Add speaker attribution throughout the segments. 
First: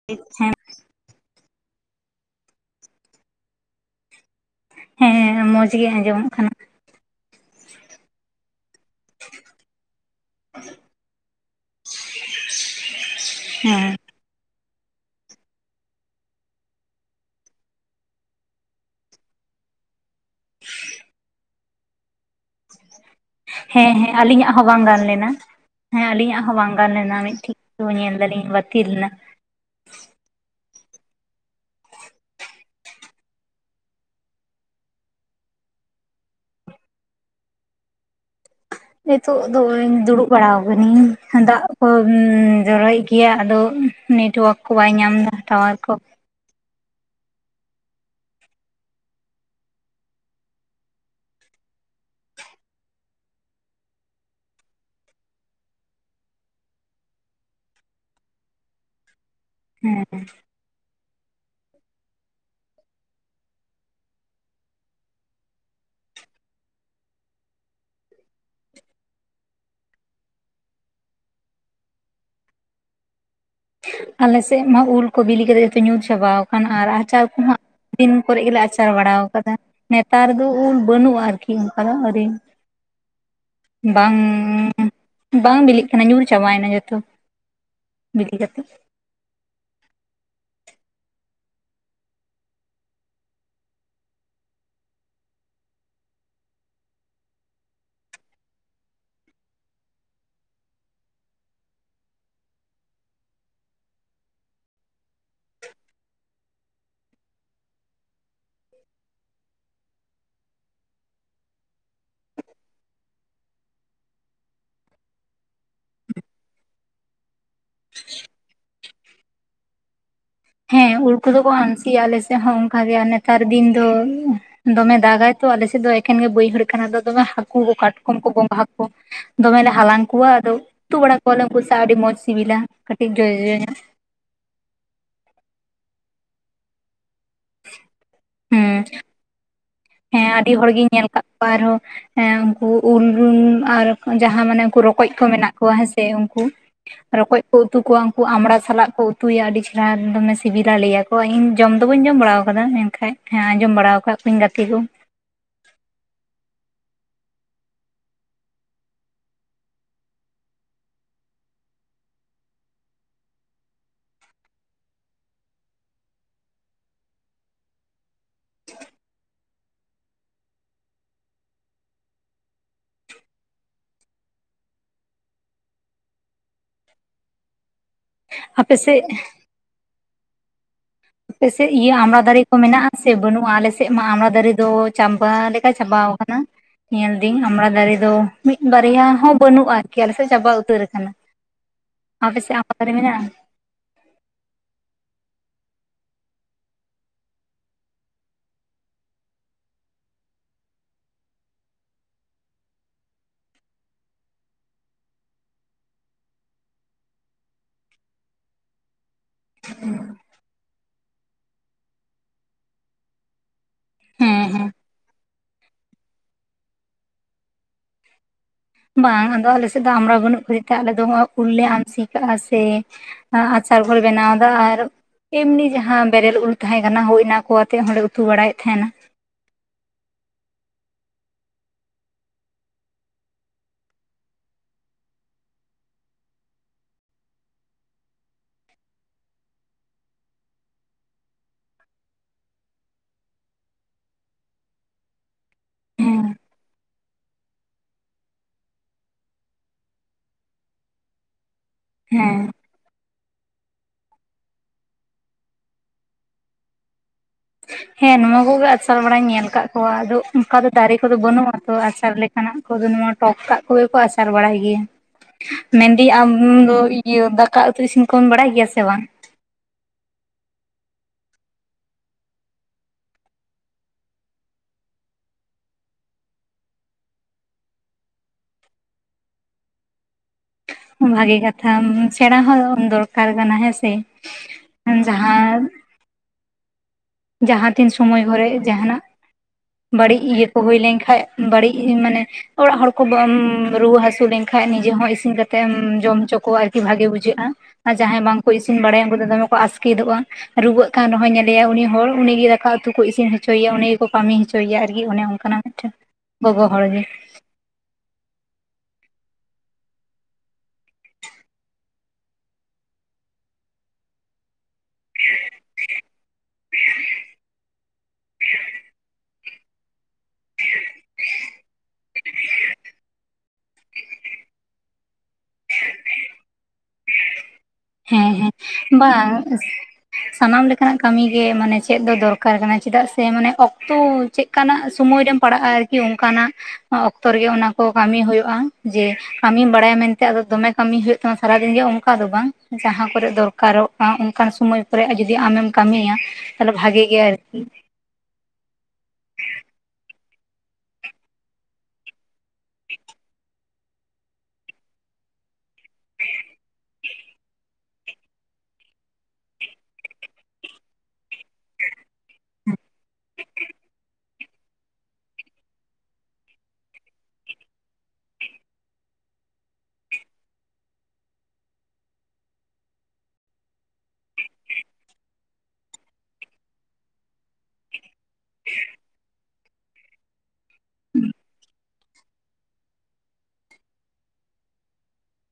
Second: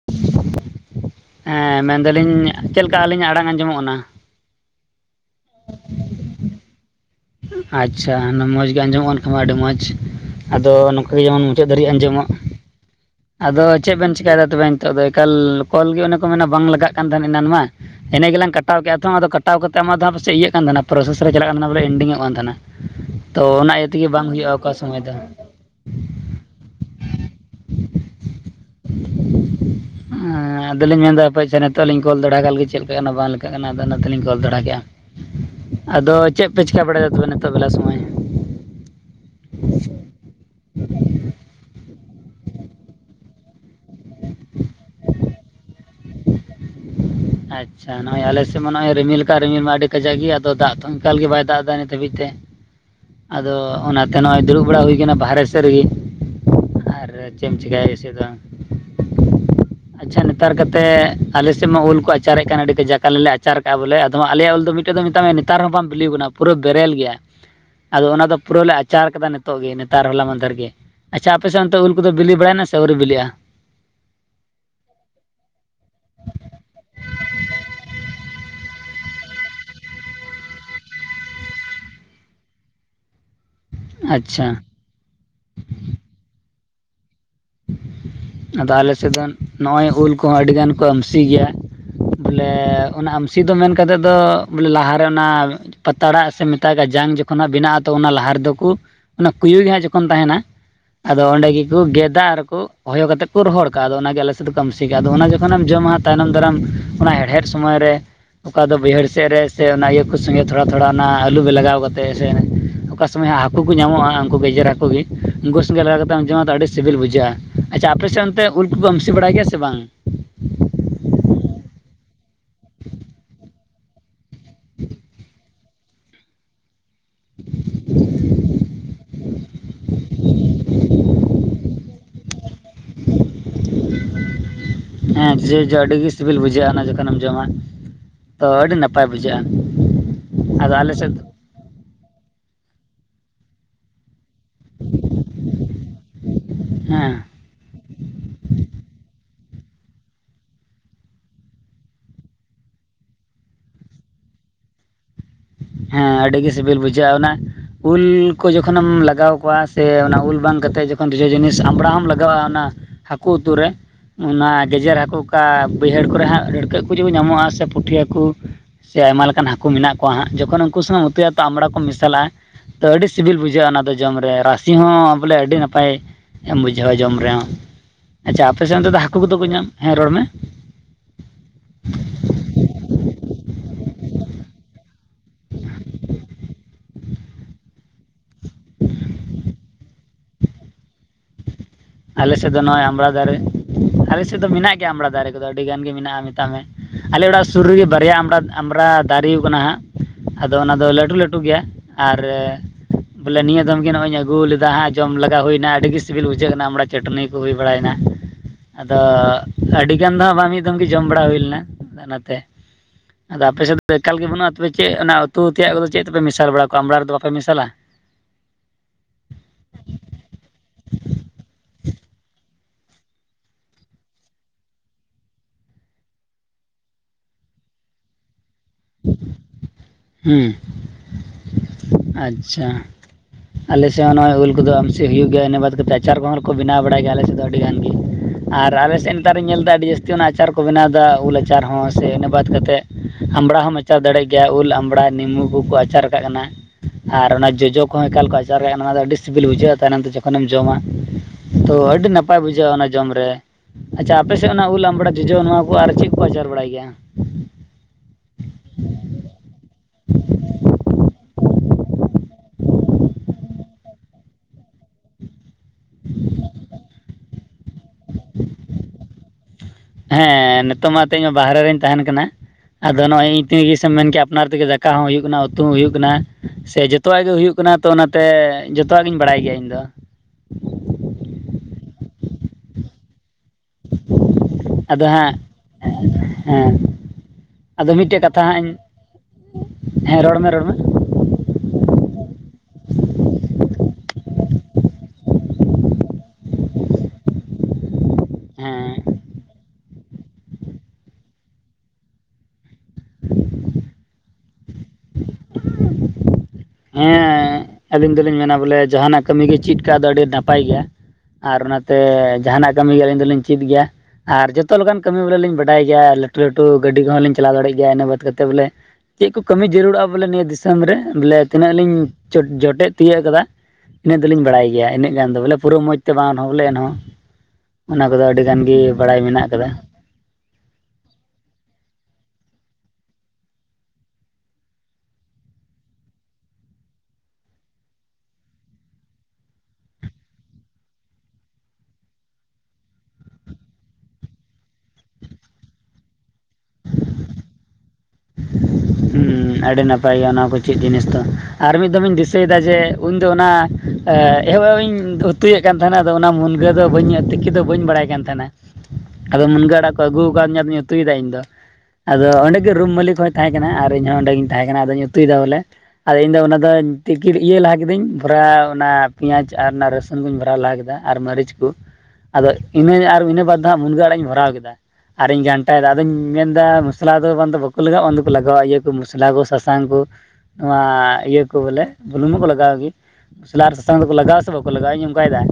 Speaker 1: [unintelligible]
Speaker 2: ᱦᱮᱸ ᱢᱮᱱ ᱫᱟᱞᱤᱧ ᱪᱮᱫ ᱞᱮᱠᱟ ᱟᱹᱞᱤᱧ ᱟᱲᱟᱝ ᱟᱸᱡᱚᱢᱚᱜ ᱠᱟᱱᱟ
Speaker 1: ᱦᱮᱸ ᱢᱚᱸᱡᱽ ᱜᱮ ᱟᱸᱡᱚᱢᱚᱜ ᱠᱟᱱᱟ
Speaker 2: ᱟᱪᱪᱷᱟ ᱢᱚᱸᱡᱽ ᱜᱮ ᱟᱸᱡᱚᱢᱚᱜ ᱠᱟᱱ ᱠᱷᱟᱱ ᱢᱟ ᱟᱹᱰᱤ ᱢᱚᱸᱡᱽ ᱟᱫᱚ ᱱᱚᱝᱠᱟ ᱜᱮ ᱡᱮᱢᱚᱱ ᱢᱩᱪᱟᱹᱫ ᱫᱷᱟᱹᱨᱤᱡ ᱟᱸᱡᱚᱢᱚᱜ ᱟᱫ
Speaker 1: ᱦᱮᱸ
Speaker 2: ᱪᱮᱫ ᱵᱮᱱ ᱪᱤᱠᱟᱭ ᱫᱟ ᱛᱚᱵᱮ ᱱᱤᱛᱚᱜ ᱫᱚ ᱮᱠᱟᱞ ᱠᱚᱞ ᱜᱮ ᱠᱚ ᱢᱮᱱᱟ ᱵᱟᱝ ᱞᱟᱜᱟᱜ ᱠᱟᱱ ᱛᱟᱦᱮᱱ ᱮᱱᱟᱱ ᱢᱟ ᱤᱱᱟᱹ ᱜᱮᱞᱟᱝ ᱠᱟᱴᱟᱣ ᱠᱮᱫᱼᱟ ᱛᱚ ᱟᱫᱚ ᱠᱟᱴᱟᱣ ᱠᱟᱛᱮ ᱟᱫᱚᱜ ᱯᱟᱥᱮᱤᱭᱤᱭᱟᱹ ᱠᱟᱱ ᱛᱟᱦᱮᱱᱟ ᱯᱨᱚᱥᱮᱥ ᱨᱮ ᱪᱟᱞᱟᱜ ᱛᱟᱦᱮᱱᱟ ᱵᱚᱞᱮ ᱮᱱᱰᱤᱝ ᱚᱜ ᱠᱟᱱ ᱛᱟᱦᱮᱱᱟ ᱛᱚ ᱚᱱᱟ ᱤᱭᱟᱹ
Speaker 1: ᱦᱮᱸ
Speaker 2: ᱛᱮᱜᱮ
Speaker 1: ᱦᱮᱸ
Speaker 2: ᱵᱟᱝ
Speaker 1: ᱟᱹᱞᱤᱧᱟᱜ
Speaker 2: ᱦᱩᱭᱩᱜᱼᱟ
Speaker 1: ᱦᱚᱸ
Speaker 2: ᱚᱠᱟ
Speaker 1: ᱵᱟᱝ ᱜᱟᱱ
Speaker 2: ᱥᱚᱢᱚᱭ ᱫᱚ
Speaker 1: ᱞᱮᱱᱟ ᱦᱮᱸ ᱟᱹᱞᱤᱧᱟᱜ ᱦᱚᱸ ᱵᱟᱝ ᱜᱟᱱ ᱞᱮᱱᱟ ᱢᱤᱫᱴᱷᱮᱱ ᱧᱮᱞ ᱫᱟᱞᱤᱧ ᱵᱟᱛᱤᱞ ᱞᱮᱱᱟ
Speaker 2: [unintelligible] ᱟᱫᱚᱞᱧ ᱢᱮᱱᱮᱫᱫᱟ ᱟᱯᱮ ᱟᱪᱷᱟ ᱱᱤᱛᱚᱜ ᱞᱤᱧ ᱠᱚᱞ ᱫᱟᱲᱲᱟ ᱟᱠᱟᱫ ᱜᱮ ᱪᱮᱫ ᱞᱮᱠᱟ ᱠᱟᱱᱟ ᱵᱟᱝᱠ ᱞᱮᱠᱟ ᱠᱟᱱᱟ ᱟᱫᱚ ᱚᱱᱟᱛᱮᱞᱤᱧ ᱠᱚᱞ ᱛᱟᱲᱟ ᱠᱮᱼᱟ ᱟᱫᱚ ᱪᱮᱫ ᱯᱮ ᱪᱤᱠᱟᱹ ᱵᱟᱲᱟᱭ ᱫᱟ ᱛᱚᱵᱮ ᱱᱤᱛᱳᱜ ᱵᱮᱞᱟ ᱥᱚᱢᱳᱭ
Speaker 1: ᱱᱤᱛᱚᱜ ᱫᱚ ᱤᱧ ᱫᱩᱲᱩᱵ ᱵᱟᱲᱟ ᱟᱠᱟᱱᱤᱧ ᱫᱟᱜ ᱠᱚ ᱡᱚᱨᱚᱭᱮᱫ ᱜᱮᱭᱟ ᱟᱫᱚ ᱱᱮᱴᱳᱣᱟᱨᱠ ᱠᱚ ᱵᱟᱭ ᱧᱟᱢ ᱫᱟ ᱴᱟᱣᱟᱨ ᱠᱚ
Speaker 2: ᱟᱪᱪᱷᱟ ᱱᱚᱜ ᱚᱚᱭ ᱟᱞᱮᱥᱮᱫ ᱢᱟ ᱱᱚᱜ ᱚᱚᱭ ᱨᱤᱢᱤᱞ ᱠᱟᱜ ᱨᱤᱢᱤᱞ ᱢᱟ ᱟᱹᱰᱤ ᱠᱟᱡᱟᱜ ᱜᱮ ᱫᱟᱜ ᱫᱚ ᱮᱠᱟᱞ ᱜᱮ ᱵᱟᱭ ᱫᱟᱜ ᱮᱫᱟ ᱱᱤᱛ ᱦᱟᱹᱵᱤᱡ ᱛᱮ ᱟᱫᱚ ᱚᱱᱟᱛᱮ ᱱᱚᱜᱼᱚᱭ ᱫᱩᱲᱩᱵ ᱵᱟᱲᱟ ᱦᱩᱭᱠᱟᱱᱟ ᱵᱟᱨᱦᱮ ᱥᱮᱫ ᱨᱮᱜᱮ ᱟᱨ ᱪᱮᱫ ᱮᱢ ᱪᱠᱟᱭᱟ ᱥᱮᱫ
Speaker 1: ᱦᱮᱸ
Speaker 2: ᱟᱪᱪᱷᱟ ᱱᱮᱛᱟᱨ ᱠᱟᱛᱮ ᱟᱞᱮ ᱥᱮᱫ ᱢᱟ ᱩᱞ ᱠᱚ ᱟᱪᱟᱨᱮᱫ ᱠᱟᱱ ᱟᱹᱰᱤ ᱡᱟᱠᱟᱞᱮ ᱟᱪᱟᱨ ᱠᱟᱜᱼᱟ ᱵᱚᱞᱮ ᱟᱫᱚ ᱟᱞᱮ ᱩᱞ ᱫᱚ ᱢᱤᱫᱴᱮᱱ ᱫᱚ ᱢᱮᱛᱟᱜ ᱢᱮᱭᱟ ᱱᱮᱛᱟᱨ ᱦᱚᱸ ᱵᱟᱢ ᱵᱤᱞᱤ ᱟᱠᱟᱱᱟ ᱯᱩᱨᱟᱹ ᱵᱮᱨᱮᱞ ᱜᱮᱭᱟ᱾ ᱟᱫᱚ ᱚᱱᱟ ᱫᱚ ᱯᱩᱨᱟᱹ ᱞᱮ ᱟᱪᱟᱨ ᱠᱟᱫᱟ, ᱱᱤᱛᱚᱜ ᱜᱮ ᱱᱮᱛᱟᱨ ᱦᱚᱞᱟ ᱢᱟᱫᱷᱮᱨ ᱜᱮ ᱟᱪᱪᱷᱟ ᱟᱯᱮ ᱥᱮᱫ ᱛᱚ ᱩᱞ ᱠᱚᱫᱚ ᱵᱤᱞᱤ ᱵᱟᱲᱟᱭᱱᱟ ᱥᱮ ᱟᱹᱣᱨᱤ ᱵᱤᱞᱤᱼᱟ?
Speaker 1: ᱟᱞᱮ ᱥᱮᱫ ᱢᱟ ᱩᱞ ᱠᱚ ᱵᱤᱞᱤ ᱠᱟᱛᱮᱜ ᱡᱚᱛᱚ ᱧᱩᱨ ᱪᱟᱵᱟᱣ ᱟᱠᱟᱱᱟ ᱟᱨ ᱟᱪᱟᱨ ᱠᱚ ᱦᱟᱸᱜ ᱫᱤᱱ ᱠᱚᱨᱮ ᱜᱮᱞᱮ ᱟᱪᱟᱨ ᱵᱟᱲᱟ ᱟᱠᱟᱫᱟ᱾ ᱱᱮᱛᱟᱨ ᱫᱚ ᱩᱞ ᱵᱟᱹᱱᱩᱜᱼᱟ ᱟᱨᱠᱤ ᱚᱱᱠᱟ ᱫᱚ ᱟᱹᱣᱨᱤ ᱵᱟᱝᱻ
Speaker 2: ᱟᱪᱪᱷᱟ
Speaker 1: ᱵᱟᱝ ᱵᱤᱞᱤᱜ ᱠᱟᱱᱟ ᱧᱩᱨ ᱪᱟᱵᱟᱭᱮᱱᱟ ᱡᱷᱚᱛᱚ᱾
Speaker 2: ᱟᱫᱚ ᱟᱞᱮ ᱥᱮᱫ ᱫᱚ ᱱᱚᱜᱼᱚᱭ ᱩᱞ ᱠᱚᱦᱚᱸ ᱟᱹᱰᱤ ᱜᱟᱱ ᱠᱚ ᱟᱢᱥᱤᱭ ᱜᱮᱭᱟ ᱵᱚᱞᱮ ᱚᱱᱟ ᱟᱢᱥᱤ ᱫᱚ ᱢᱮᱱ ᱠᱟᱛᱮᱫ ᱫᱚ ᱵᱚᱞᱮ ᱞᱟᱦᱟᱨᱮ ᱚᱱᱟ ᱯᱟᱛᱲᱟᱜ ᱥᱮ ᱢᱮᱛᱟ ᱜᱟ ᱡᱟᱝ ᱡᱚᱠᱷᱚᱱᱟᱜ ᱵᱮᱱᱟᱜᱼᱟ ᱛᱚ ᱚᱱᱟ ᱞᱟᱦᱟ ᱨᱮᱫᱚ ᱠᱩ ᱚᱱᱟ ᱠᱩᱭᱩ ᱜᱮ ᱦᱟᱸᱜ ᱡᱚᱠᱷᱚᱱ ᱛᱟᱦᱮᱱᱟ ᱟᱫᱚ ᱚᱸᱰᱮ ᱜᱮᱠᱩ ᱜᱮᱫ ᱫᱟᱜ ᱨᱮᱠᱚ ᱦᱚᱭᱚ ᱠᱟᱛᱮ ᱠᱚ ᱨᱚᱦᱚᱲ ᱠᱟᱜᱼᱟ ᱟᱨ ᱠᱩ ᱦᱚᱭᱚ ᱠᱟᱛᱮ ᱠᱩ ᱨᱚᱦᱚᱲ ᱠᱟᱜ ᱟ ᱟᱫᱚ ᱚᱱᱟᱜᱮ ᱟᱞᱮ ᱥᱮᱫ ᱫᱚ ᱠᱩ ᱟᱢᱥᱤ ᱠᱟᱜᱼᱟ ᱟᱫᱚ ᱚᱱᱟ ᱡᱚᱠᱷᱚᱱᱮᱢ ᱡᱚᱢᱟ ᱦᱟᱜ ᱛᱟᱭᱱᱚᱢ ᱫᱟᱨᱟᱢ ᱚᱱᱟ ᱦᱮᱲᱦᱮᱫ ᱥᱚᱢᱚᱭ ᱨᱮ ᱚᱠᱟ ᱫᱚ ᱵᱟᱹᱭᱦᱟᱹᱲ ᱥᱮᱫ ᱨᱮ ᱥᱮ ᱚᱱᱟ ᱤᱭᱟᱹ ᱩᱱᱠᱩ ᱥᱚᱸᱜᱮ ᱛᱷᱚᱲᱟ ᱛᱷᱚᱲᱟ ᱚᱱᱟ ᱟᱹᱞᱩ ᱜᱮ ᱞᱟᱜᱟᱣ ᱠᱟᱛᱮᱫ ᱥᱮ ᱚᱠᱟ ᱥᱚᱢᱚᱭ ᱦᱟᱜ ᱦᱟᱠᱩ ᱧᱟᱢᱟᱜ ᱟ ᱩᱱᱠᱩ ᱜᱮᱡᱮᱨ ᱦᱟᱠᱩ ᱜᱮ ᱩᱱᱠᱩ ᱥᱚᱸᱜᱮ ᱥᱟᱞᱟᱜ ᱞᱟᱜᱟᱣ ᱠᱟᱛᱮᱢ ᱡᱚᱢᱟ ᱫᱚ ᱟᱹᱰᱤ ᱥᱤᱵᱤᱞ ᱵᱩᱡᱷᱟᱹᱜᱼᱟ ᱟᱪᱪᱷᱟ ᱟᱯᱮᱥᱮᱫ ᱚᱱᱛᱮ ᱩᱞ ᱠᱚᱯᱮ ᱟᱢᱥᱤ ᱵᱟᱲᱟᱭ ᱜᱮᱭᱟ ᱥᱮ ᱵᱟᱝ?
Speaker 1: ᱦᱮᱸ ᱩᱞ ᱠᱩᱫᱚ ᱠᱚ ᱟᱢᱥᱭᱟ ᱟᱞᱮ ᱥᱮᱫ ᱦᱚᱸ ᱚᱱᱠᱟᱜ ᱜᱮ ᱱᱮᱛᱟᱨ ᱫᱤᱱ ᱫᱚ ᱩᱸ ᱦᱩᱸ ᱫᱚᱢᱮ ᱫᱟᱜᱟᱭ ᱛᱚ ᱟᱞᱮᱥᱮᱫ ᱫᱚ ᱮᱠᱮᱱ ᱜᱮ ᱵᱟᱹᱭᱦᱟᱹᱲ ᱠᱟᱱᱟ ᱫᱚ ᱫᱚᱢᱮ ᱦᱟᱹᱠᱩ ᱠᱟᱴᱠᱚᱢ ᱠᱚ ᱜᱚᱝᱦᱟ ᱠᱩ ᱫᱚᱢᱮ ᱞᱮ ᱦᱟᱞᱟᱝ ᱠᱚᱣᱟ ᱟᱫᱚ ᱩᱛᱩ ᱵᱟᱲᱟ ᱠᱚᱣᱟᱞᱮ ᱩᱱᱠᱩ ᱟᱹᱰᱤ ᱢᱚᱸᱡᱽ ᱥᱤᱵᱤᱞᱟ ᱠᱟᱹᱴᱤᱡ ᱡᱚᱡᱚ ᱧᱚᱜ᱾
Speaker 2: ᱦᱮᱸ ᱡᱚ ᱡᱚ ᱟᱹᱰᱤ ᱜᱮ ᱥᱤᱵᱤᱞ ᱵᱩᱡᱷᱟᱹᱜᱼᱟ ᱚᱱᱟ ᱡᱚᱠᱷᱚᱱ ᱡᱚᱢᱟᱜ ᱛᱚ
Speaker 1: ᱦᱮᱸ
Speaker 2: ᱟᱹᱰᱤ ᱱᱟᱯᱟᱭ ᱵᱩᱡᱷᱟᱹᱜᱼᱟ᱾
Speaker 1: ᱦᱮᱸ ᱟᱹᱰᱤ
Speaker 2: ᱟᱫᱚ
Speaker 1: ᱦᱚᱲᱜᱤᱧ
Speaker 2: ᱟᱞᱮ
Speaker 1: ᱧᱮᱞ
Speaker 2: ᱥᱮᱫ
Speaker 1: ᱟᱠᱟᱫ ᱠᱚᱣᱟ ᱟᱨᱦᱚᱸ ᱦᱮᱸ ᱩᱱᱠᱩ ᱩᱞ ᱨᱩᱢ ᱟᱨ ᱡᱟᱸᱦᱟ ᱢᱟᱱᱮ ᱩᱱᱠᱩ ᱨᱚᱠᱚᱡ ᱠᱚ ᱢᱮᱱᱟᱜ ᱠᱚᱣᱟ ᱦᱮᱸᱥᱮ ᱩᱱᱠᱩ
Speaker 2: ᱦᱮᱸ
Speaker 1: ᱨᱚᱠᱚᱡ ᱠᱚ ᱩᱛᱩ ᱠᱚᱣᱟ ᱩᱱᱠᱩ ᱟᱢᱲᱟ ᱥᱟᱞᱟᱜ ᱠᱚ ᱠᱚ ᱩᱛᱩᱭᱟ ᱟᱹᱰᱤ ᱪᱮᱦᱨᱟ ᱫᱚᱢᱮ ᱥᱤᱵᱤᱞᱟ ᱞᱟᱹᱭ ᱟᱠᱚ ᱤᱧ ᱡᱚᱢ ᱫᱚ ᱵᱟᱹᱧ ᱡᱚᱢ ᱵᱟᱲᱟ ᱟᱠᱟᱫᱟ ᱮᱸ ᱠᱷᱟᱡ ᱦᱮᱸ ᱟᱸᱡᱚᱢ ᱵᱟᱲᱟ ᱟᱠᱟᱫ ᱠᱚᱣᱟᱹᱧ ᱜᱟᱛᱮ ᱠᱚ᱾
Speaker 2: ᱦᱮᱸ ᱟᱹᱰᱤ ᱜᱮ ᱥᱤᱵᱤᱞ ᱵᱩᱡᱷᱟᱹᱜᱼᱟ ᱚᱱᱟ ᱩᱞ ᱠᱚ ᱡᱚᱠᱷᱚᱱᱮᱢ ᱞᱟᱜᱟᱣ ᱠᱚᱣᱟ ᱥᱮ ᱚᱱᱟ ᱩᱞ ᱵᱟᱝ ᱠᱟᱛᱮᱫ ᱡᱚᱠᱷᱚᱱ ᱡᱚᱡᱚ ᱡᱤᱱᱤᱥ ᱟᱢᱵᱽᱲᱟ ᱦᱚᱸᱢ ᱞᱟᱜᱟᱣᱟᱜᱼᱟ ᱚᱱᱟ ᱦᱟᱹᱠᱩ ᱩᱛᱩ ᱨᱮ, ᱚᱱᱟ ᱜᱮᱡᱮᱨ ᱦᱟᱹᱠᱩ ᱚᱠᱟ ᱵᱟᱹᱭᱦᱟᱹᱲ ᱠᱚᱨᱮ ᱦᱟᱸᱜ ᱰᱟᱹᱲᱠᱟᱹᱜ ᱯᱩᱴᱷᱤ ᱠᱩ ᱟᱢᱚᱜᱼᱟ ᱥᱮ ᱯᱩᱴᱷᱤ ᱦᱟᱹᱠᱩ, ᱥᱮ ᱟᱭᱢᱟ ᱞᱮᱠᱟᱱ ᱦᱟᱹᱠᱩ ᱢᱮᱱᱟᱜ ᱠᱚᱣᱟ ᱦᱟᱸᱜ ᱡᱚᱠᱷᱚᱱ ᱩᱱᱠᱩ ᱥᱚᱸᱜᱮ ᱮᱢ ᱩᱛᱩᱭᱟ ᱛᱚ ᱟᱢᱲᱟ ᱠᱚ ᱢᱮᱥᱟᱞᱟᱜᱼᱟ, ᱛᱚ ᱟᱹᱰᱤ ᱥᱤᱵᱤᱞ ᱵᱩᱡᱷᱟᱹᱜᱼᱟ ᱚᱱᱟ ᱫᱚ ᱡᱚᱢ ᱨᱮ ᱨᱟᱥᱤ ᱦᱚᱸ ᱵᱚᱞᱮ ᱟᱹᱰᱤ ᱱᱟᱯᱟᱭ ᱮᱢ ᱵᱩᱡᱷᱟᱹᱣᱟ ᱡᱚᱢ ᱨᱮᱦᱚᱸ ᱟᱪᱪᱷᱟ ᱟᱯᱮ ᱥᱮᱱ ᱚᱱᱛᱮ ᱫᱚ ᱦᱟᱹᱠᱩ ᱠᱚᱫᱚ ᱠᱚ ᱧᱟᱢ ᱦᱮᱸ ᱨᱚᱲ ᱢᱮ
Speaker 1: ᱟᱯᱮᱥᱮᱫ ᱤᱭᱟᱹ ᱟᱢᱲᱟ ᱫᱟᱨᱮ ᱠᱚ ᱢᱮᱱᱟᱜᱼᱟ ᱥᱮ ᱵᱟᱹᱱᱩᱜᱼᱟ ᱟᱞᱮᱥᱮᱜ ᱢᱟ ᱟᱢᱲᱟ ᱫᱟᱨᱮ ᱫᱚ ᱪᱟᱢᱵᱟ ᱞᱮᱠ ᱠᱟ ᱪᱟᱵᱟᱣ ᱠᱟᱱᱟ, ᱧᱮᱞᱫᱟᱹᱧ ᱟᱢᱲᱟ ᱫᱟᱨᱮ ᱫᱚ ᱢᱤᱫ ᱵᱟᱨᱭᱟ ᱦᱚᱸ ᱵᱟᱹᱱᱩᱜᱼᱟ ᱟᱨᱠᱤ ᱟᱞᱮᱥᱮᱫ ᱪᱟᱵᱟ ᱩᱛᱟᱹᱨ ᱟᱠᱟᱱᱟ᱾ ᱟᱯᱮ
Speaker 2: ᱟᱞᱮᱥᱮᱫ
Speaker 1: ᱥᱮᱫ
Speaker 2: ᱫᱚ ᱱᱚᱜᱼᱚᱭ ᱟᱢᱲᱟ
Speaker 1: ᱢᱮᱱᱟᱜᱼᱟ
Speaker 2: ᱫᱟᱨᱮ ᱟᱞᱮ ᱥᱮᱫ ᱫᱚ ᱢᱮᱱᱟᱜ ᱜᱮᱭᱟ ᱟᱢᱲᱟ ᱫᱟᱨᱮ ᱠᱚᱫᱚ ᱟᱹᱰᱤ ᱜᱟᱱ ᱜᱮ ᱢᱮᱱᱟᱜᱼᱟ ᱢᱮᱛᱟᱜ ᱢᱮ᱾ ᱟᱞᱮ ᱚᱲᱟᱜ ᱥᱩᱨ ᱨᱮᱜᱮ ᱵᱟᱨᱭᱟ ᱟᱢᱲᱟ ᱟᱢᱨᱟ ᱫᱟᱨᱮ ᱟᱠᱟᱱᱟ ᱦᱟᱸᱜ, ᱟᱫᱚ ᱚᱱᱟᱫᱚ ᱞᱟᱹᱴᱩ ᱞᱟᱹᱴᱩ ᱜᱮᱭᱟ ᱟᱨ ᱵᱚᱞᱮ ᱱᱤᱭᱟᱹ ᱫᱚᱢ ᱜᱮ ᱱᱚᱜᱼᱚᱭ ᱟᱹᱜᱩ ᱞᱮᱫᱟ ᱦᱟᱸᱜ ᱡᱚᱢ ᱞᱟᱜᱟ ᱦᱩᱭᱱᱟ ᱟᱹᱰᱤ ᱜᱮ ᱥᱤᱵᱤᱞ ᱵᱩᱡᱷᱟᱹᱜ ᱠᱟᱱᱟ ᱟᱢᱲᱟ ᱪᱟᱹᱴᱱᱤ ᱠᱚ ᱦᱩᱭ ᱵᱟᱲᱟᱭ ᱮᱱᱟ ᱟᱫᱚ ᱟᱹᱰᱤᱜᱟᱱ ᱫᱚ ᱦᱟᱸᱜ ᱵᱟᱝ ᱢᱤᱫ ᱫᱚᱢ ᱜᱮ ᱡᱚᱢ ᱵᱟᱲᱟ ᱦᱩᱭ ᱞᱮᱱᱟ ᱚᱱᱟᱛᱮ ᱟᱫᱚ ᱟᱯᱮ ᱥᱮᱫ ᱫᱚ ᱮᱠᱟᱞ ᱜᱮ
Speaker 1: ᱦᱮᱸ
Speaker 2: ᱵᱟᱹᱱᱩᱜᱼᱟ
Speaker 1: ᱦᱮᱸ
Speaker 2: ᱥᱮ ᱪᱮᱫ ᱚᱱᱟ ᱩᱛ ᱛᱩ ᱛᱮᱭᱟᱜ ᱠᱚᱫᱚ ᱪᱮᱫ ᱛᱮᱯᱮ ᱢᱮᱥᱟᱞ ᱵᱟᱲᱟ ᱠᱚᱣᱟ ᱟᱢᱲᱟ ᱨᱮᱫᱚ ᱵᱟᱯᱮ ᱢᱮᱥᱟᱞᱟ?
Speaker 1: ᱵᱟᱝ ᱟᱫᱚ ᱟᱞᱮ ᱥᱮᱫ ᱫᱚ ᱟᱢᱲᱟ ᱵᱟᱹᱱᱩᱜ ᱠᱷᱟᱹᱛᱤᱨ ᱛᱮ ᱟᱞᱮ ᱫᱚ ᱩᱞ ᱞᱮ ᱟᱢᱥᱤ ᱠᱟᱜᱼᱟ ᱥᱮ ᱟᱪᱟᱨ ᱠᱚᱞᱮ ᱵᱮᱱᱟᱣ ᱮᱫᱟ ᱟᱨ ᱮᱢᱱᱤ ᱡᱟᱦᱟᱸ ᱵᱮᱨᱮᱞ ᱩᱞ ᱛᱟᱦᱮᱸ ᱠᱟᱱᱟ ᱦᱳᱭ ᱚᱱᱟᱠᱚ ᱟᱛᱮᱫ ᱦᱚᱸᱞᱮ ᱩᱛᱩ ᱵᱟᱲᱟᱭᱮᱫ ᱛᱟᱦᱮᱱᱟ᱾
Speaker 2: ᱦᱩᱸ ᱟᱪᱪᱷᱟ᱾ ᱟᱞᱮ ᱥᱮᱫ ᱦᱚᱸ ᱱᱚᱜᱼᱚᱭ ᱩᱞ ᱠᱚᱫᱚ ᱟᱢᱥᱤ ᱦᱩᱭᱩᱜ ᱜᱮᱭᱟ ᱤᱱᱟᱹ ᱵᱟᱫ ᱠᱟᱛᱮ ᱟᱪᱟᱨ ᱠᱚᱦᱚᱸ ᱠᱚ ᱵᱮᱱᱟᱣ ᱵᱟᱲᱟᱭ ᱜᱮᱭᱟ ᱟᱞᱮ ᱥᱮᱫ ᱫᱚ ᱟᱹᱰᱤ ᱜᱟᱱ ᱜᱤ᱾ ᱟᱨ ᱟᱞᱮ ᱥᱮᱫ ᱱᱮᱛᱟᱨᱤᱧ ᱧᱮᱞᱫᱟ ᱟᱹᱰᱤ ᱡᱟᱹᱥᱛᱤ ᱚᱱᱟ ᱟᱪᱟᱨ ᱠᱚ ᱵᱮᱱᱟᱣᱫᱟ ᱩᱞ ᱟᱪᱟᱨ ᱦᱚᱸ ᱥᱮ ᱤᱱᱟᱹ ᱵᱟᱫ ᱠᱟᱛᱮᱫ ᱟᱢᱲᱟ ᱦᱚᱸᱢ ᱟᱪᱟᱨ ᱫᱟᱲᱮᱜ ᱜᱮᱭᱟ ᱩᱞ ᱟᱢᱵᱽᱲᱟ ᱱᱤᱢᱩ ᱠᱚᱠᱚ ᱟᱪᱟᱨ
Speaker 1: ᱦᱮᱸ
Speaker 2: ᱠᱟᱜ ᱠᱟᱱᱟ ᱟᱨ ᱚᱱᱟ ᱡᱚᱡᱚ ᱠᱚᱦᱚᱸ ᱮᱠᱟᱞ ᱠᱚ ᱟᱪᱟᱨᱮᱜᱼᱟ ᱚᱱᱟ ᱫᱚ ᱟᱹᱰᱤ ᱥᱤᱵᱤᱞ ᱵᱩᱡᱷᱟᱹᱜᱼᱟ ᱛᱟᱭᱚᱢ ᱛᱮ ᱡᱚᱠᱷᱚᱱᱮᱢ ᱡᱚᱢᱟ ᱛᱚ ᱟᱹᱰᱤ ᱱᱟᱯᱟᱭ
Speaker 1: ᱦᱮᱸ
Speaker 2: ᱵᱩᱡᱷᱟᱹᱜᱼᱟ ᱚᱱᱟ ᱡᱚᱢ ᱨᱮ ᱟᱪᱷᱟ ᱟᱯᱮᱥᱮᱫ ᱚᱱᱟ ᱩᱞ ᱟᱢᱲᱟ ᱡᱚᱡᱚ ᱱᱚᱣᱟ ᱠᱚ ᱟᱨ ᱪᱮᱫ ᱠᱚ ᱟᱪᱟᱨ ᱵᱟᱲᱟᱭ ᱜᱮᱭᱟ
Speaker 1: ᱦᱮᱸ ᱱᱚᱶᱟ ᱠᱚᱜᱮ ᱟᱪᱟᱨ ᱵᱟᱲᱟᱧ ᱧᱮᱞ ᱟᱠᱟᱫ ᱠᱚᱣᱟ ᱟᱫᱚ ᱚᱱᱠᱟ ᱫᱚ ᱫᱟᱨᱮ ᱠᱚᱫᱚ ᱵᱟᱹᱱᱩᱜ ᱟᱫᱚ ᱟᱪᱟᱨ ᱞᱮᱠᱟ᱾ ᱱᱟᱜ [inaudible] ᱠᱚ ᱫᱚ ᱱᱚᱣᱟ ᱴᱚᱠᱴᱟᱜ ᱠᱚᱜᱮ ᱠᱚ ᱟᱥᱟᱨ ᱵᱟᱲᱟᱭ ᱜᱮᱭᱟ᱾
Speaker 2: ᱦᱩᱸ
Speaker 1: ᱢᱮᱱᱫᱟᱹᱧ ᱟᱢ ᱫᱚ ᱤᱭᱟᱹ ᱫᱟᱠᱟ ᱩᱛᱩ ᱤᱥᱤᱱ ᱠᱚᱢ ᱵᱟᱲᱟᱭ ᱜᱮᱭᱟ ᱥᱮ ᱵᱟᱝ?
Speaker 2: ᱦᱮᱸ ᱱᱤᱛᱚᱜ ᱢᱟ ᱛᱮᱦᱮᱧᱚᱜ ᱵᱟᱦᱨᱮ ᱨᱤᱧ ᱛᱟᱦᱮᱱ ᱠᱟᱱᱟ᱾ ᱟᱫᱚ ᱱᱚᱜᱼᱚᱭ ᱤᱧ ᱛᱤᱜᱤ ᱥᱮᱢ ᱢᱮᱱ ᱠᱮᱭᱟ ᱟᱯᱱᱟᱨ ᱛᱮᱜᱮ ᱫᱟᱠᱟ ᱦᱚᱸ ᱦᱩᱭᱩᱜ ᱠᱟᱱᱟ ᱩᱛᱩ ᱦᱚᱸ ᱦᱩᱭᱩᱜ ᱠᱟᱱᱟ᱾ ᱥᱮ ᱡᱚᱛᱚᱣᱟᱜ ᱜᱮ ᱦᱩᱭᱩᱜ ᱠᱟᱱᱟ ᱛᱚ ᱚᱱᱟᱛᱮ ᱡᱚᱛᱚᱣᱟᱜ ᱜᱤᱧ ᱵᱟᱲᱟᱭ ᱜᱮᱭᱟ ᱤᱧ ᱫᱚ᱾
Speaker 1: ᱵᱷᱟᱜᱤ ᱠᱟᱛᱷᱟ ᱥᱮᱬᱟ ᱦᱚᱸ ᱫᱚᱨᱠᱟᱨ ᱠᱟᱱᱟ ᱦᱮᱸᱥᱮ
Speaker 2: ᱟᱫᱚ ᱦᱟᱸᱜ
Speaker 1: ᱡᱟᱦᱟᱸ
Speaker 2: [unintelligible] ᱦᱮᱸ
Speaker 1: ᱡᱟᱦᱟᱸ ᱛᱤᱱ
Speaker 2: ᱟᱫᱚ ᱢᱤᱫᱴᱮᱡ
Speaker 1: ᱥᱳᱢᱳᱭ
Speaker 2: ᱠᱟᱛᱷᱟ
Speaker 1: ᱜᱚᱨᱮ
Speaker 2: ᱦᱟᱸᱜ ᱤᱧ
Speaker 1: ᱡᱟᱦᱟᱱᱟᱜ ᱵᱟᱹᱲᱤᱡ
Speaker 2: ᱦᱮᱸ ᱨᱚᱲ
Speaker 1: ᱤᱭᱟᱹ
Speaker 2: ᱢᱮ
Speaker 1: ᱠᱚ
Speaker 2: ᱨᱚᱲ ᱢᱮ
Speaker 1: ᱦᱩᱭ ᱞᱮᱱ ᱠᱷᱟᱡ ᱵᱟᱹᱲᱤ ᱤᱡ ᱢᱟᱱᱮ ᱚᱲᱟᱜ ᱦᱚᱲ ᱠᱚ ᱵᱚᱢᱻ ᱨᱩᱣᱟᱹ ᱦᱟᱹᱥᱩ ᱞᱮᱱᱠᱷᱟᱡ ᱱᱤᱡᱮ ᱦᱚᱸ ᱤᱥᱤᱱ ᱠᱟᱛᱮᱫ ᱮᱢᱻ ᱡᱚᱢ ᱦᱚᱪᱚ ᱠᱚᱣᱟ ᱟᱨᱠᱤ ᱵᱷᱟᱜᱮ ᱵᱩᱡᱷᱟᱹᱜᱼᱟ ᱟᱨ ᱡᱟᱦᱟᱸᱭ ᱵᱟᱝ ᱠᱚ ᱤᱥᱤᱱ
Speaker 2: ᱦᱮᱸ
Speaker 1: ᱵᱟᱲᱟᱭᱟ ᱩᱱᱠᱩ ᱫᱚ ᱫᱚᱢᱮ ᱠᱚ ᱟᱥᱠᱮᱫᱚᱜᱼᱟ ᱨᱩᱣᱟᱹᱜ ᱠᱟᱱ ᱨᱮᱦᱚᱭ ᱧᱮᱞᱮᱭᱟ ᱩᱱᱤ ᱦᱚᱲ ᱩᱱᱤᱜᱮ ᱫᱟᱠᱟ ᱩᱛᱩ ᱠᱚ ᱤᱥᱤᱱ ᱦᱚᱪᱚᱭᱮᱭᱟ ᱩᱱᱤ ᱜᱮᱠᱚ ᱠᱟᱹᱢᱤ ᱦᱚᱪᱚᱭᱮᱭᱟ ᱟᱨᱠᱤ ᱚᱱᱮ ᱚᱱᱠᱟᱱᱟᱜ ᱢᱤᱫᱴᱮᱱ ᱜᱚᱜᱚ ᱦᱚᱲ ᱜᱮ
Speaker 2: ᱦᱮᱸᱻ ᱟᱹᱞᱤᱧ ᱫᱚᱞᱤᱧ ᱢᱮᱱᱟ ᱵᱚᱞᱮ ᱡᱟᱦᱟᱱᱟᱜ ᱠᱟᱹᱢᱤ ᱜᱤ ᱪᱮᱫ ᱠᱟᱜ ᱫᱚ ᱟᱹᱰᱤ ᱱᱟᱯᱟᱭ ᱜᱮᱭᱟ ᱟᱨ ᱚᱱᱟᱛᱮ ᱡᱟᱦᱟᱱᱟᱜ ᱠᱟᱹᱢᱤ ᱜᱮ ᱟᱹᱞᱤᱧ ᱫᱚᱞᱤᱧ ᱪᱮᱫᱽ ᱜᱮᱭᱟ᱾ ᱟᱨ ᱡᱚᱛᱚ ᱞᱮᱠᱟᱱ ᱠᱟᱹᱢᱤ ᱵᱚᱞᱮ ᱞᱤᱧ ᱵᱟᱰᱟᱭ ᱜᱮᱭᱟ ᱞᱟᱹᱴᱩ ᱞᱟᱹᱴᱩ ᱜᱟᱹᱰᱤ ᱠᱚᱦᱚᱸᱞᱤᱧ ᱪᱟᱞᱟᱣ ᱫᱟᱲᱮᱭᱟᱜ ᱜᱮᱭᱟ ᱤᱱᱟᱹ ᱵᱟᱫᱽ ᱠᱟᱛᱮᱫ ᱵᱚᱞᱮ ᱪᱮᱫ ᱠᱚ ᱠᱟᱹᱢᱤ ᱡᱟᱹᱨᱩᱲᱚᱜᱼᱟ ᱵᱚᱞᱮ ᱱᱤᱭᱟᱹ ᱫᱤᱥᱚᱢ ᱨᱮ ᱵᱚᱞᱮ ᱛᱤᱱᱟᱹᱜ ᱞᱤᱧ ᱡᱚᱴᱮᱫ ᱛᱤᱭᱳᱜ ᱟᱠᱟᱫᱟ ᱤᱱᱟᱹᱜ ᱫᱚᱞᱤᱧ ᱵᱟᱲᱟᱭ ᱜᱮᱭᱟ ᱤᱱᱟᱹᱜ ᱜᱟᱱ ᱫᱚ ᱵᱚᱞᱮ ᱯᱩᱨᱟᱹ ᱢᱚᱸᱡᱽ ᱛᱮ ᱵᱟᱝ ᱵᱚᱞᱮ ᱮᱱᱦᱚᱸ ᱚᱱᱟ ᱠᱚᱫᱚ
Speaker 1: ᱦᱮᱸ
Speaker 2: ᱟᱹᱰᱤ
Speaker 1: ᱦᱮᱸ
Speaker 2: ᱜᱟᱱ ᱜᱮ ᱵᱟᱲᱟᱭ
Speaker 1: ᱵᱟᱝ
Speaker 2: ᱢᱮᱱᱟᱜ ᱟᱠᱟᱫᱟ
Speaker 1: ᱥᱟᱱᱟᱢ ᱞᱮᱠᱟᱱᱟᱜ ᱠᱟᱹᱢᱤ ᱜᱮ ᱢᱟᱱᱮ ᱪᱮᱫ ᱫᱚ ᱫᱚᱨᱠᱟᱨ ᱠᱟᱱᱟ ᱪᱮᱫᱟᱜ ᱥᱮ ᱢᱟᱱᱮ ᱚᱠᱛᱚ ᱪᱮᱫ ᱚᱱᱠᱟᱱᱟᱜ ᱥᱳᱢᱳᱭ ᱨᱮᱢ ᱯᱟᱲᱟᱜᱼᱟ ᱟᱨᱠᱤ ᱚᱱᱠᱟᱱᱟᱜ ᱚᱠᱛᱚ ᱨᱮᱜᱮ ᱚᱱᱟ ᱠᱚ ᱠᱟᱹᱢᱤ ᱦᱳᱭᱳᱜᱼᱟ ᱡᱮ ᱠᱟᱹᱢᱤᱢ ᱵᱟᱲᱟᱭᱟ ᱢᱮᱱᱛᱮᱫᱚ ᱫᱚᱢᱮ ᱠᱟᱹᱢᱤ ᱦᱩᱭᱩᱜ ᱛᱟᱢᱟ ᱥᱟᱨᱟᱫᱤᱱ ᱜᱮ ᱚᱱᱠᱟ ᱫᱚ ᱵᱟᱝ ᱡᱟᱦᱟᱸ ᱠᱚᱨᱮ ᱫᱚᱨᱠᱟᱨᱚᱜᱼᱟ ᱚᱱᱠᱟᱱ ᱥᱚᱢᱚᱭ ᱠᱚᱨᱮ ᱡᱩᱫᱤ ᱟᱢᱮᱢ ᱠᱟᱹᱢᱤᱭᱟ ᱛᱟᱦᱚᱞᱮ ᱵᱷᱟᱜᱮ ᱜᱮᱭᱟ ᱟᱨᱠᱤ
Speaker 2: ᱦᱩᱹᱻ ᱟᱹᱰᱤ ᱱᱟᱯᱟᱭ ᱜᱮᱭᱟ ᱚᱱᱟ ᱠᱚ ᱪᱮᱫ ᱡᱤᱱᱤᱥ ᱫᱚ ᱟᱨ ᱢᱤᱫ ᱫᱚᱢᱮᱧ ᱫᱤᱥᱟᱹᱭᱮᱫᱟ ᱡᱮ ᱩᱱᱫᱚ ᱚᱱᱟ ᱟᱻ ᱮᱦᱚᱵ ᱮᱦᱚᱵ ᱤᱧ ᱩᱛᱩᱭᱮᱫ ᱠᱟᱱ ᱛᱟᱦᱮᱱᱟ ᱟᱫᱚ ᱚᱱᱟ ᱢᱩᱱᱜᱟᱹ ᱫᱚ ᱵᱟᱹᱧ ᱛᱤᱠᱤ ᱫᱚ ᱵᱟᱹᱧ ᱵᱟᱲᱟᱭ ᱠᱟᱱ ᱛᱟᱦᱮᱱᱟ ᱟᱫᱚ ᱢᱩᱱᱜᱟᱹ ᱟᱲᱟᱜ ᱠᱚ ᱟᱹᱜᱩᱣ ᱠᱟᱣᱫᱤᱧᱟᱹ ᱟᱫᱚᱧ ᱩᱛᱩᱭᱮᱫᱟ ᱤᱧ ᱫᱚ ᱟᱫᱚ ᱚᱸᱰᱮ ᱜᱮ ᱨᱩᱢ ᱢᱟᱹᱞᱤᱠ ᱦᱚᱸᱭ ᱛᱟᱦᱮᱸ ᱠᱟᱱᱟ ᱟᱨ ᱤᱧ ᱦᱚᱸ ᱚᱸᱰᱮ ᱜᱤᱧ ᱛᱟᱦᱮᱸ ᱠᱟᱱᱟ ᱟᱫᱚᱧ ᱩᱛᱩᱭᱮᱫᱟ ᱵᱚᱞᱮ ᱟᱫᱚ ᱤᱧ ᱫᱚ ᱚᱱᱟ ᱫᱚ ᱛᱤᱠᱤ ᱤᱭᱟᱹ ᱞᱟᱦᱟ ᱠᱤᱫᱟᱹᱧ ᱛᱟᱯᱚᱨᱟ [inaudible] ᱚᱱᱟ ᱯᱮᱸᱭᱟᱡ ᱟᱨ ᱚᱱᱟ ᱨᱟᱥᱩᱱ [inaudible] ᱠᱩᱧ [inaudible] ᱵᱷᱚᱨᱟᱣ ᱞᱟᱦᱟ ᱠᱮᱫᱟ ᱟᱨ ᱢᱟᱹᱨᱤᱪ ᱠᱚ ᱟᱫᱚ ᱤᱱᱟᱹ ᱟᱨ ᱤᱱᱟᱹ ᱵᱟᱫᱽ ᱫᱚ ᱦᱟᱸᱜ ᱢᱩᱱᱜᱟᱹ ᱟᱲᱟᱜ ᱤᱧ ᱵᱷᱚᱨᱟᱣ ᱠᱮᱫᱟ᱾ ᱟᱨᱤᱧ ᱜᱷᱟᱱᱴᱟᱭᱮᱫᱟ ᱟᱫᱚᱧ ᱢᱮᱱᱫᱟ ᱢᱚᱥᱞᱟ ᱫᱚ ᱵᱟᱝᱫᱚ ᱵᱟᱠᱚ ᱞᱟᱜᱟᱜᱼᱟ ᱞᱟᱜᱟᱣᱟ ᱤᱛᱟᱹ ᱠᱚ ᱢᱚᱥᱞᱟ ᱠᱚ ᱥᱟᱥᱟᱝ ᱠᱚ ᱱᱚᱶᱟ ᱤᱭᱟᱹ ᱠᱚ ᱵᱚᱞᱮ ᱵᱩᱞᱩᱝ ᱫᱚ ᱠᱚ ᱞᱟᱜᱟᱣ ᱜᱮ ᱥᱩᱞᱟᱨ ᱥᱟᱥᱟᱝ ᱫᱚᱠᱚ ᱞᱟᱜᱟᱣᱟ ᱥᱮ ᱵᱟᱠᱚ ᱞᱟᱜᱟᱣᱟ ᱤᱧ ᱚᱱᱠᱟᱭᱮᱫᱟᱭ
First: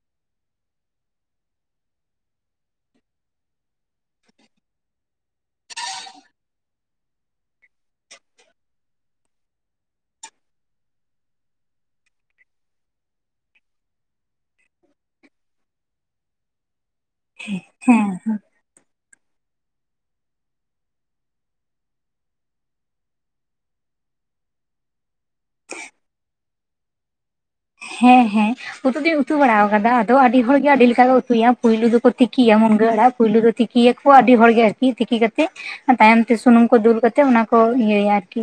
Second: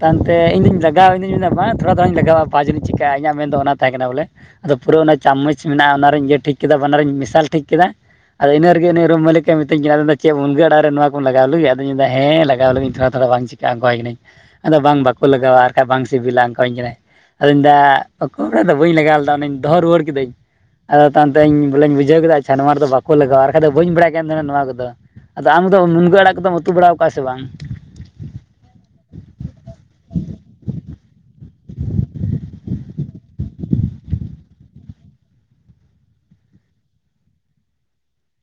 Speaker 2: ᱛᱟᱭᱚᱢ ᱛᱮ ᱤᱧ ᱫᱩᱧ ᱞᱟᱜᱟᱣ ᱤᱧ ᱫᱩᱧ ᱢᱮᱱᱫᱟ ᱵᱟᱝ ᱛᱷᱚᱲᱟ ᱫᱷᱟᱣ ᱤᱧ ᱞᱟᱜᱟᱣᱟ ᱯᱟᱸᱪᱚᱱᱤᱧ [unintelligible] ᱪᱤᱠᱟᱹᱜᱼᱟ ᱤᱧᱟᱹᱜ ᱢᱮᱱᱫᱚ ᱚᱱᱟ ᱛᱟᱦᱮᱸ ᱠᱟᱱᱟ ᱵᱚᱞᱮ ᱟᱫᱚ ᱯᱩᱨᱟᱹ ᱚᱱᱟ ᱪᱟᱢᱚᱪ ᱢᱮᱱᱟᱜᱼᱟ ᱚᱱᱟᱨᱮᱧ ᱤᱭᱟᱹ ᱴᱷᱤᱠ ᱠᱮᱫᱟ ᱵᱟᱱᱟᱨᱤᱧ ᱢᱮᱥᱟ ᱴᱷᱤᱠ ᱠᱮᱫᱟ ᱟᱫᱚ ᱤᱱᱟᱹ ᱨᱮᱜᱮ ᱩᱱᱤ ᱨᱩᱢ ᱢᱟᱹᱞᱤᱠ ᱮ ᱢᱤᱛᱟᱹᱧ ᱠᱟᱱᱟ ᱟᱫᱚ ᱪᱮᱫ ᱢᱩᱱᱜᱟᱹ ᱟᱲᱟᱜ ᱨᱮ ᱱᱚᱣᱟ ᱠᱚᱢ ᱞᱟᱜᱟᱣ ᱞᱟᱹᱜᱤᱫ ᱟᱫᱚᱧ ᱢᱮᱱᱫᱟ ᱦᱮ ᱞᱟᱜᱟᱣ ᱞᱟᱹᱜᱤᱫ ᱤᱧ ᱛᱷᱚᱲᱟ ᱛᱷᱟᱲᱟ ᱵᱟᱝ ᱪᱤᱠ ᱚᱝᱠᱟᱣᱟᱣ ᱠᱟᱹᱱᱟᱹᱧ ᱟᱫᱚ ᱵᱟᱝ ᱵᱟᱠᱚ ᱞᱟᱜᱟᱣᱟ ᱟᱨ ᱠᱷᱟᱡ ᱵᱟᱝ ᱥᱤᱵᱤᱞᱟ ᱚᱝᱠᱟᱣᱟᱹᱧ ᱠᱟᱱᱟᱭ ᱟᱫᱚᱧ ᱢᱮᱱᱫᱟ
Speaker 1: ᱦᱮᱸ
Speaker 2: ᱵᱟᱠᱚ ᱟᱫᱚ ᱵᱟᱹᱧ ᱞᱟᱜᱟᱣ ᱞᱮᱫᱟ ᱚᱱᱟᱧ ᱫᱚᱦᱚ ᱨᱩᱣᱟᱹᱲ ᱠᱤᱫᱟᱹᱧ ᱟᱫᱚ ᱛᱟᱭᱚᱢ ᱛᱮ ᱤᱧ ᱵᱚᱞᱮᱧ ᱵᱩᱡᱟᱹᱣ ᱠᱮᱫᱟ ᱟᱪᱪᱷᱟ ᱱᱚᱣᱟ ᱨᱮ ᱫᱚ ᱵᱟᱠᱚ ᱞᱟᱜᱟᱣᱟ ᱵᱟᱠᱷᱟᱡ ᱫᱚ ᱵᱟᱹᱧ ᱵᱟᱲᱟᱭ ᱠᱟᱱ ᱛᱟᱦᱮᱱᱟ ᱱᱚᱣᱟ ᱠᱚ ᱫᱚ ᱟᱫᱚ ᱟᱢ ᱫᱚ ᱢᱩᱱᱜᱟᱹ ᱟᱲᱟᱜ ᱠᱚᱫᱚᱢ ᱩᱛᱩ ᱵᱟᱲᱟᱣ ᱟᱠᱟᱜᱼᱟ ᱥᱮ ᱵᱟᱝ?...
Speaker 1: ᱦᱮᱸ ᱦᱮᱸ ᱩᱛᱩ ᱫᱚᱧ ᱩᱛᱩ ᱵᱟᱲᱟᱣ ᱟᱠᱟᱫᱟ ᱟᱫᱚ ᱟᱹᱰᱤ ᱦᱚᱲᱜᱮ ᱟᱹᱰᱤ ᱞᱮᱠᱟ ᱠᱚ ᱩᱛᱩᱭᱟ ᱯᱩᱭᱞᱩ ᱫᱚᱠᱚ ᱛᱤᱠᱤᱭᱟ ᱢᱩᱱᱜᱟᱹ ᱟᱲᱟᱜ ᱯᱩᱭᱞᱩ ᱫᱚ ᱛᱤᱠᱤ ᱤᱭᱟᱹᱠᱚᱣᱟᱜ ᱟᱹᱰᱤ ᱦᱚᱲᱜᱮ ᱟᱨᱠᱤ ᱛᱤᱠᱤ ᱠᱟᱛᱮᱫ ᱛᱟᱭᱚᱢ ᱛᱮ ᱥᱩᱱᱩᱢ ᱠᱚ ᱫᱩᱞ ᱠᱟᱛᱮ ᱚᱱᱟ ᱠᱚ ᱤᱭᱟᱹᱭᱟ ᱟᱨᱠᱤ